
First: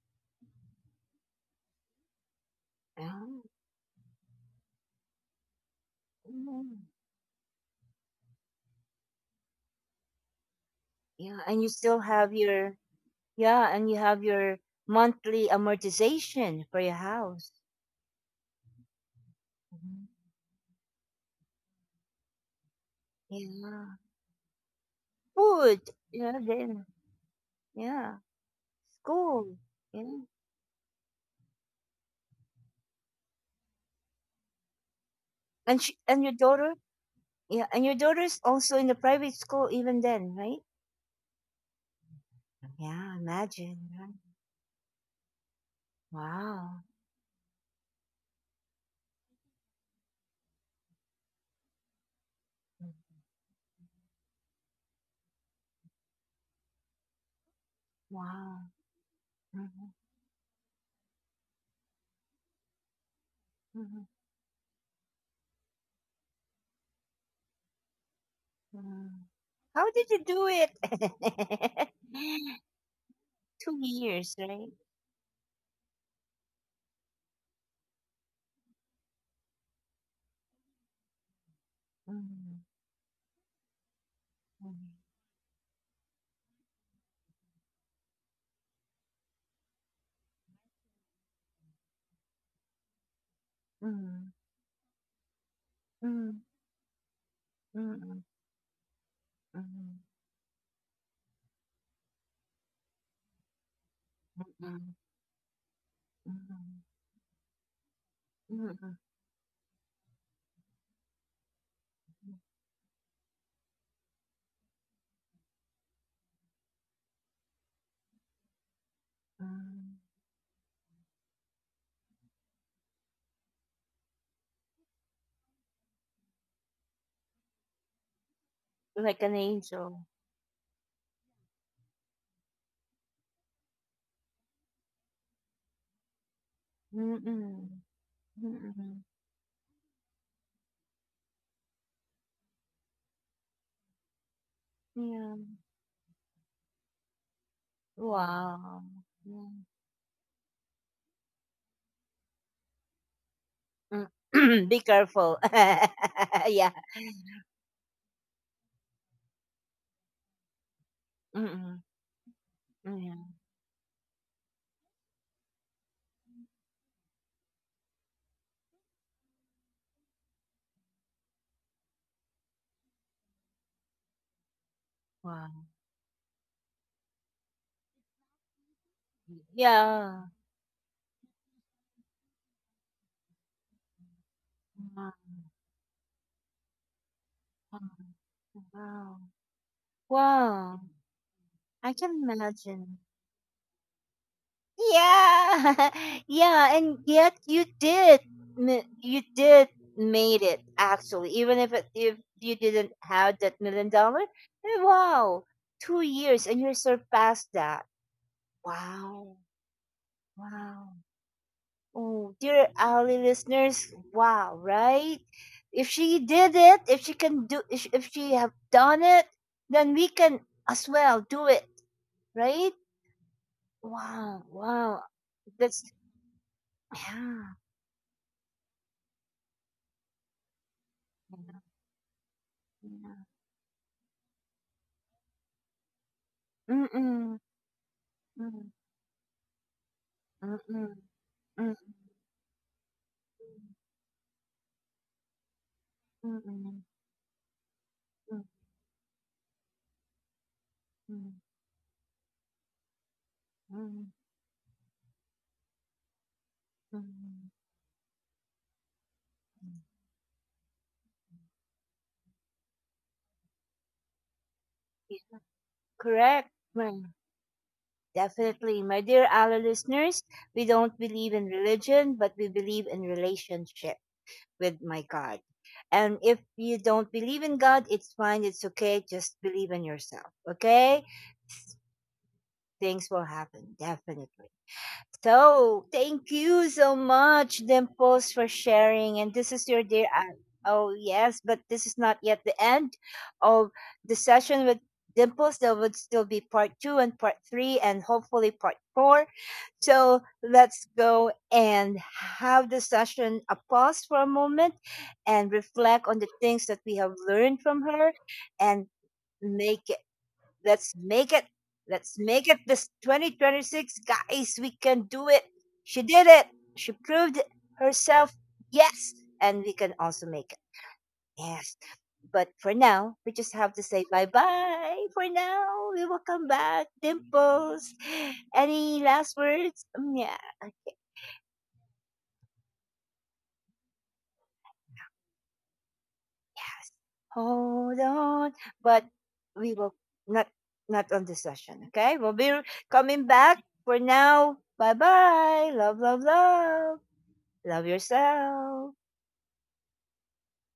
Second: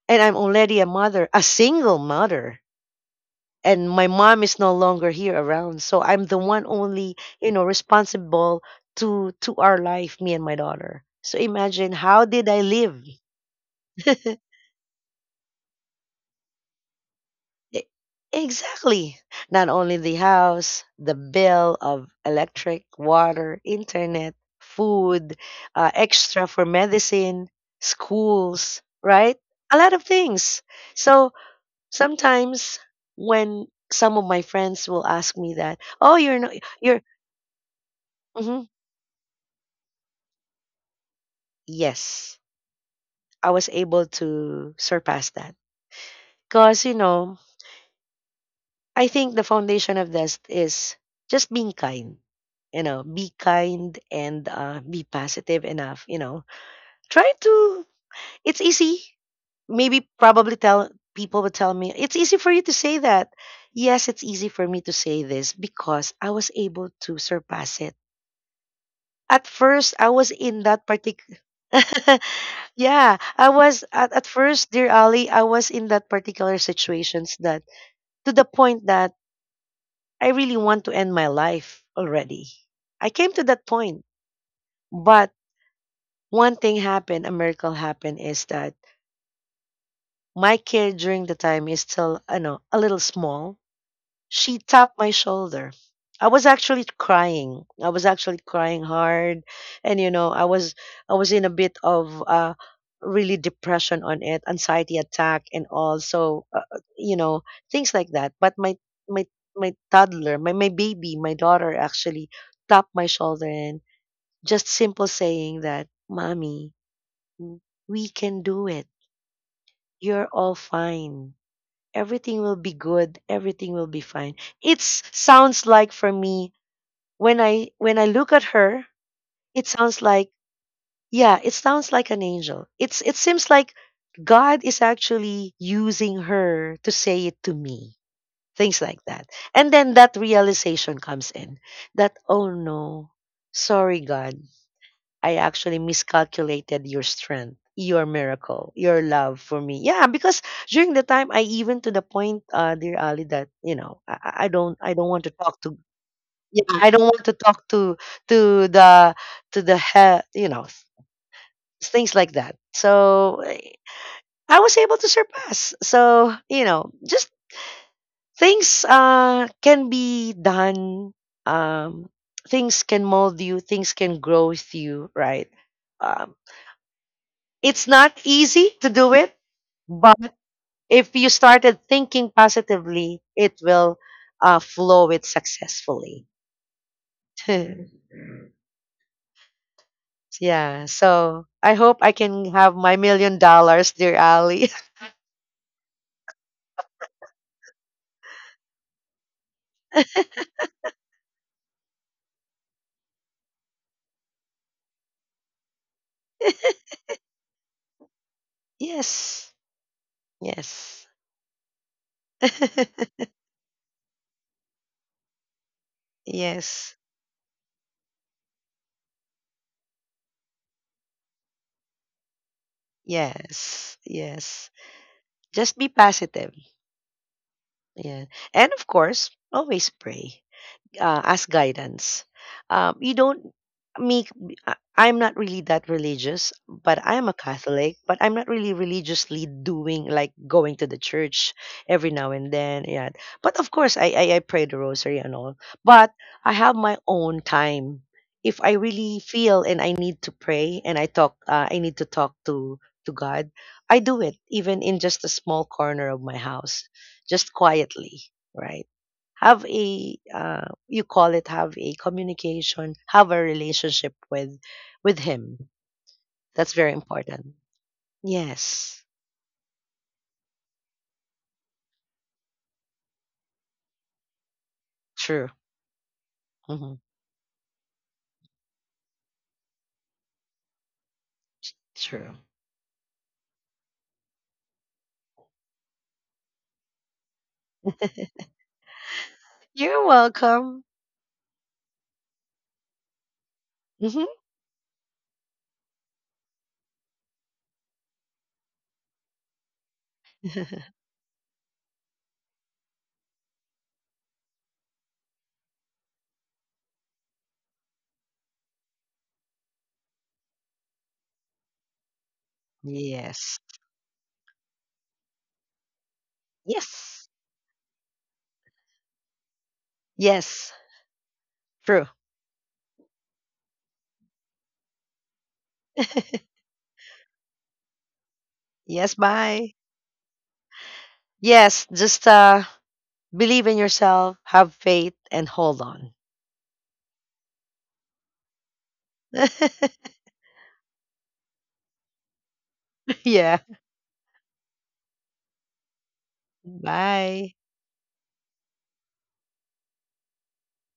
S2: and I'm already a mother, a single mother.
S1: Yeah.
S2: And my mom is no longer here around, so I'm the one
S1: Mm.
S2: only, you know, responsible to our life, me and my daughter. So
S1: Yeah. And you
S2: imagine
S1: still
S2: how
S1: have
S2: did I
S1: your,
S2: live.
S1: yeah, and you have
S2: *laughs*
S1: your monthly amortization for your house.
S2: E- exactly. Not only
S1: Mhm.
S2: the house, the bill of electric, water,
S1: Yeah.
S2: internet, food,
S1: Food. Yeah,
S2: extra for
S1: then.
S2: medicine,
S1: Yeah.
S2: schools, right?
S1: School.
S2: A lot of
S1: Yeah.
S2: things. So sometimes, when some of my friends will ask me that,
S1: And she,
S2: oh,
S1: and your
S2: you're not,
S1: daughter?
S2: you're
S1: Yeah, and your daughter's
S2: Mhm.
S1: also in the private school even then, right?
S2: Yes,
S1: Yeah,
S2: I was
S1: imagine.
S2: able
S1: Right?
S2: to surpass that. Because,
S1: Wow.
S2: you know, I think the foundation of this is just being kind. You know, be kind and be positive enough. You know, try to, it's
S1: Wow.
S2: easy.
S1: Mhm,
S2: Maybe probably tell, people would tell me, it's easy for you to say that.
S1: mhm,
S2: Yes, it's easy for me to say this because I was able to surpass it.
S1: mhm.
S2: At
S1: How
S2: first, I
S1: did you
S2: was
S1: do
S2: in that particular
S1: it? *laughs*
S2: *laughs* yeah, I
S1: 2
S2: was at
S1: years,
S2: first,
S1: right?
S2: dear Ali, I was in that particular situations that, to the point that I really want to end my life already.
S1: Mhm,
S2: I came to that point. But one thing happened, a miracle happened, is that my care during the time is still, I know, a little small.
S1: mhm,
S2: She tapped my shoulder. I was
S1: mhm,
S2: actually crying. I was actually
S1: mhm,
S2: crying hard, and you
S1: mhm,
S2: know, I was in a bit of really depression on it,
S1: mhm,
S2: anxiety attack, and also
S1: mhm,
S2: you know, things like that. But
S1: mhm, mhm,
S2: my my toddler, my baby, my daughter, actually tapped my shoulder and just simple saying that, "Mommy, w- we can do it.
S1: mhm.
S2: You're all fine." Everything will be good, everything will be fine. It sounds like, for me, when I look at her,
S1: Like an
S2: it sounds
S1: angel.
S2: like, yeah, it sounds like an angel. It seems like God is actually using her to say it to
S1: Mm-mm.
S2: me, things
S1: Mm-mm.
S2: like that. And then that realization comes in, that, oh no, sorry God, I
S1: Yeah.
S2: actually miscalculated your strength, your miracle,
S1: Wow.
S2: your love
S1: Yeah.
S2: for me. Yeah, because during the time I, even to the point, dear Ali, that, you know,
S1: Mm. *clears throat* Be
S2: I don't want to
S1: careful. *laughs*
S2: talk to. Yeah,
S1: Yeah.
S2: I don't want to talk to, to the to the he, you know,
S1: Mm-mm.
S2: things like that.
S1: Yeah.
S2: So I was able to surpass. So you know, just things can be done. Um, Things can mold you. Things can grow with you, right?
S1: Wow.
S2: Um. It's not easy to do it, but
S1: Yeah.
S2: if you started thinking positively, it will, flow
S1: Wow.
S2: it successfully. *laughs*
S1: Wow. Wow.
S2: Yeah. So I
S1: I
S2: hope
S1: can
S2: I can have my
S1: imagine.
S2: $1 million, dear Ali.
S1: Yeah, *laughs* yeah, and yet you did, you did made it actually. Even if it, if you didn't have that million dollar, eh, wow, 2 years and
S2: *laughs*
S1: you surpassed that. Wow,
S2: Yes.
S1: wow.
S2: Yes.
S1: Oh, dear
S2: *laughs*
S1: Ali listeners, wow, right? If she did
S2: Yes.
S1: it, if she can do, if she have done it, then we can as well do it, right?
S2: Yes.
S1: Wow,
S2: Yes.
S1: wow.
S2: Just be
S1: That's,
S2: positive.
S1: yeah.
S2: Yeah. And of course, always pray, as guidance. You
S1: Yeah.
S2: don't me. I'm not really that religious, but
S1: Mm,
S2: I'm a
S1: mm,
S2: Catholic. But I'm not really
S1: mm,
S2: religiously doing like going
S1: mm,
S2: to the
S1: mm,
S2: church
S1: mm,
S2: every now and then. Yeah, but of course I pray the rosary and all. But I have my
S1: mm,
S2: own time. If I really feel and I need to pray and I talk,
S1: mm,
S2: I need to talk to God. I do
S1: mm,
S2: it even in just a small corner of my house, just
S1: mm.
S2: quietly, right? Have a, you call it, have a communication, have a relationship with
S1: Yeah,
S2: him.
S1: correct.
S2: That's very
S1: Well,
S2: important. Yes.
S1: definitely. My dear Allah listeners, we don't believe in religion, but we believe in relationship with my
S2: True.
S1: God. And if
S2: Hmm.
S1: you don't believe in God, it's fine. It's okay. Just believe in yourself. Okay?
S2: True.
S1: Things will happen. Definitely. So, thank you so much,
S2: *laughs*
S1: Dimples, for sharing. And this is your
S2: You're
S1: dear aunt.
S2: welcome.
S1: Oh, yes, but this is not yet the end of
S2: Hmm.
S1: the session with Dimples. There would still be part two and part three, and hopefully part four. So,
S2: *laughs*
S1: let's go and have the session a pause for a moment and reflect on the things that we have learned from her and make let's make it. Let's make it this
S2: Yes.
S1: 2026, guys. We can do it. She did it. She
S2: Yes.
S1: proved herself. Yes. And we can also
S2: Yes.
S1: make it. Yes.
S2: True.
S1: But for now, we just have to say bye bye. For now,
S2: *laughs*
S1: we will come back. Dimples.
S2: Yes,
S1: Any last
S2: bye.
S1: words? Mm. Yeah.
S2: Yes, just believe in yourself, have faith, and hold on.
S1: Yes. Hold on. But we will not, not on this session. Okay? We'll be
S2: *laughs*
S1: coming
S2: Yeah,
S1: back. For now, bye bye. Love, love, love.
S2: bye.
S1: Love yourself.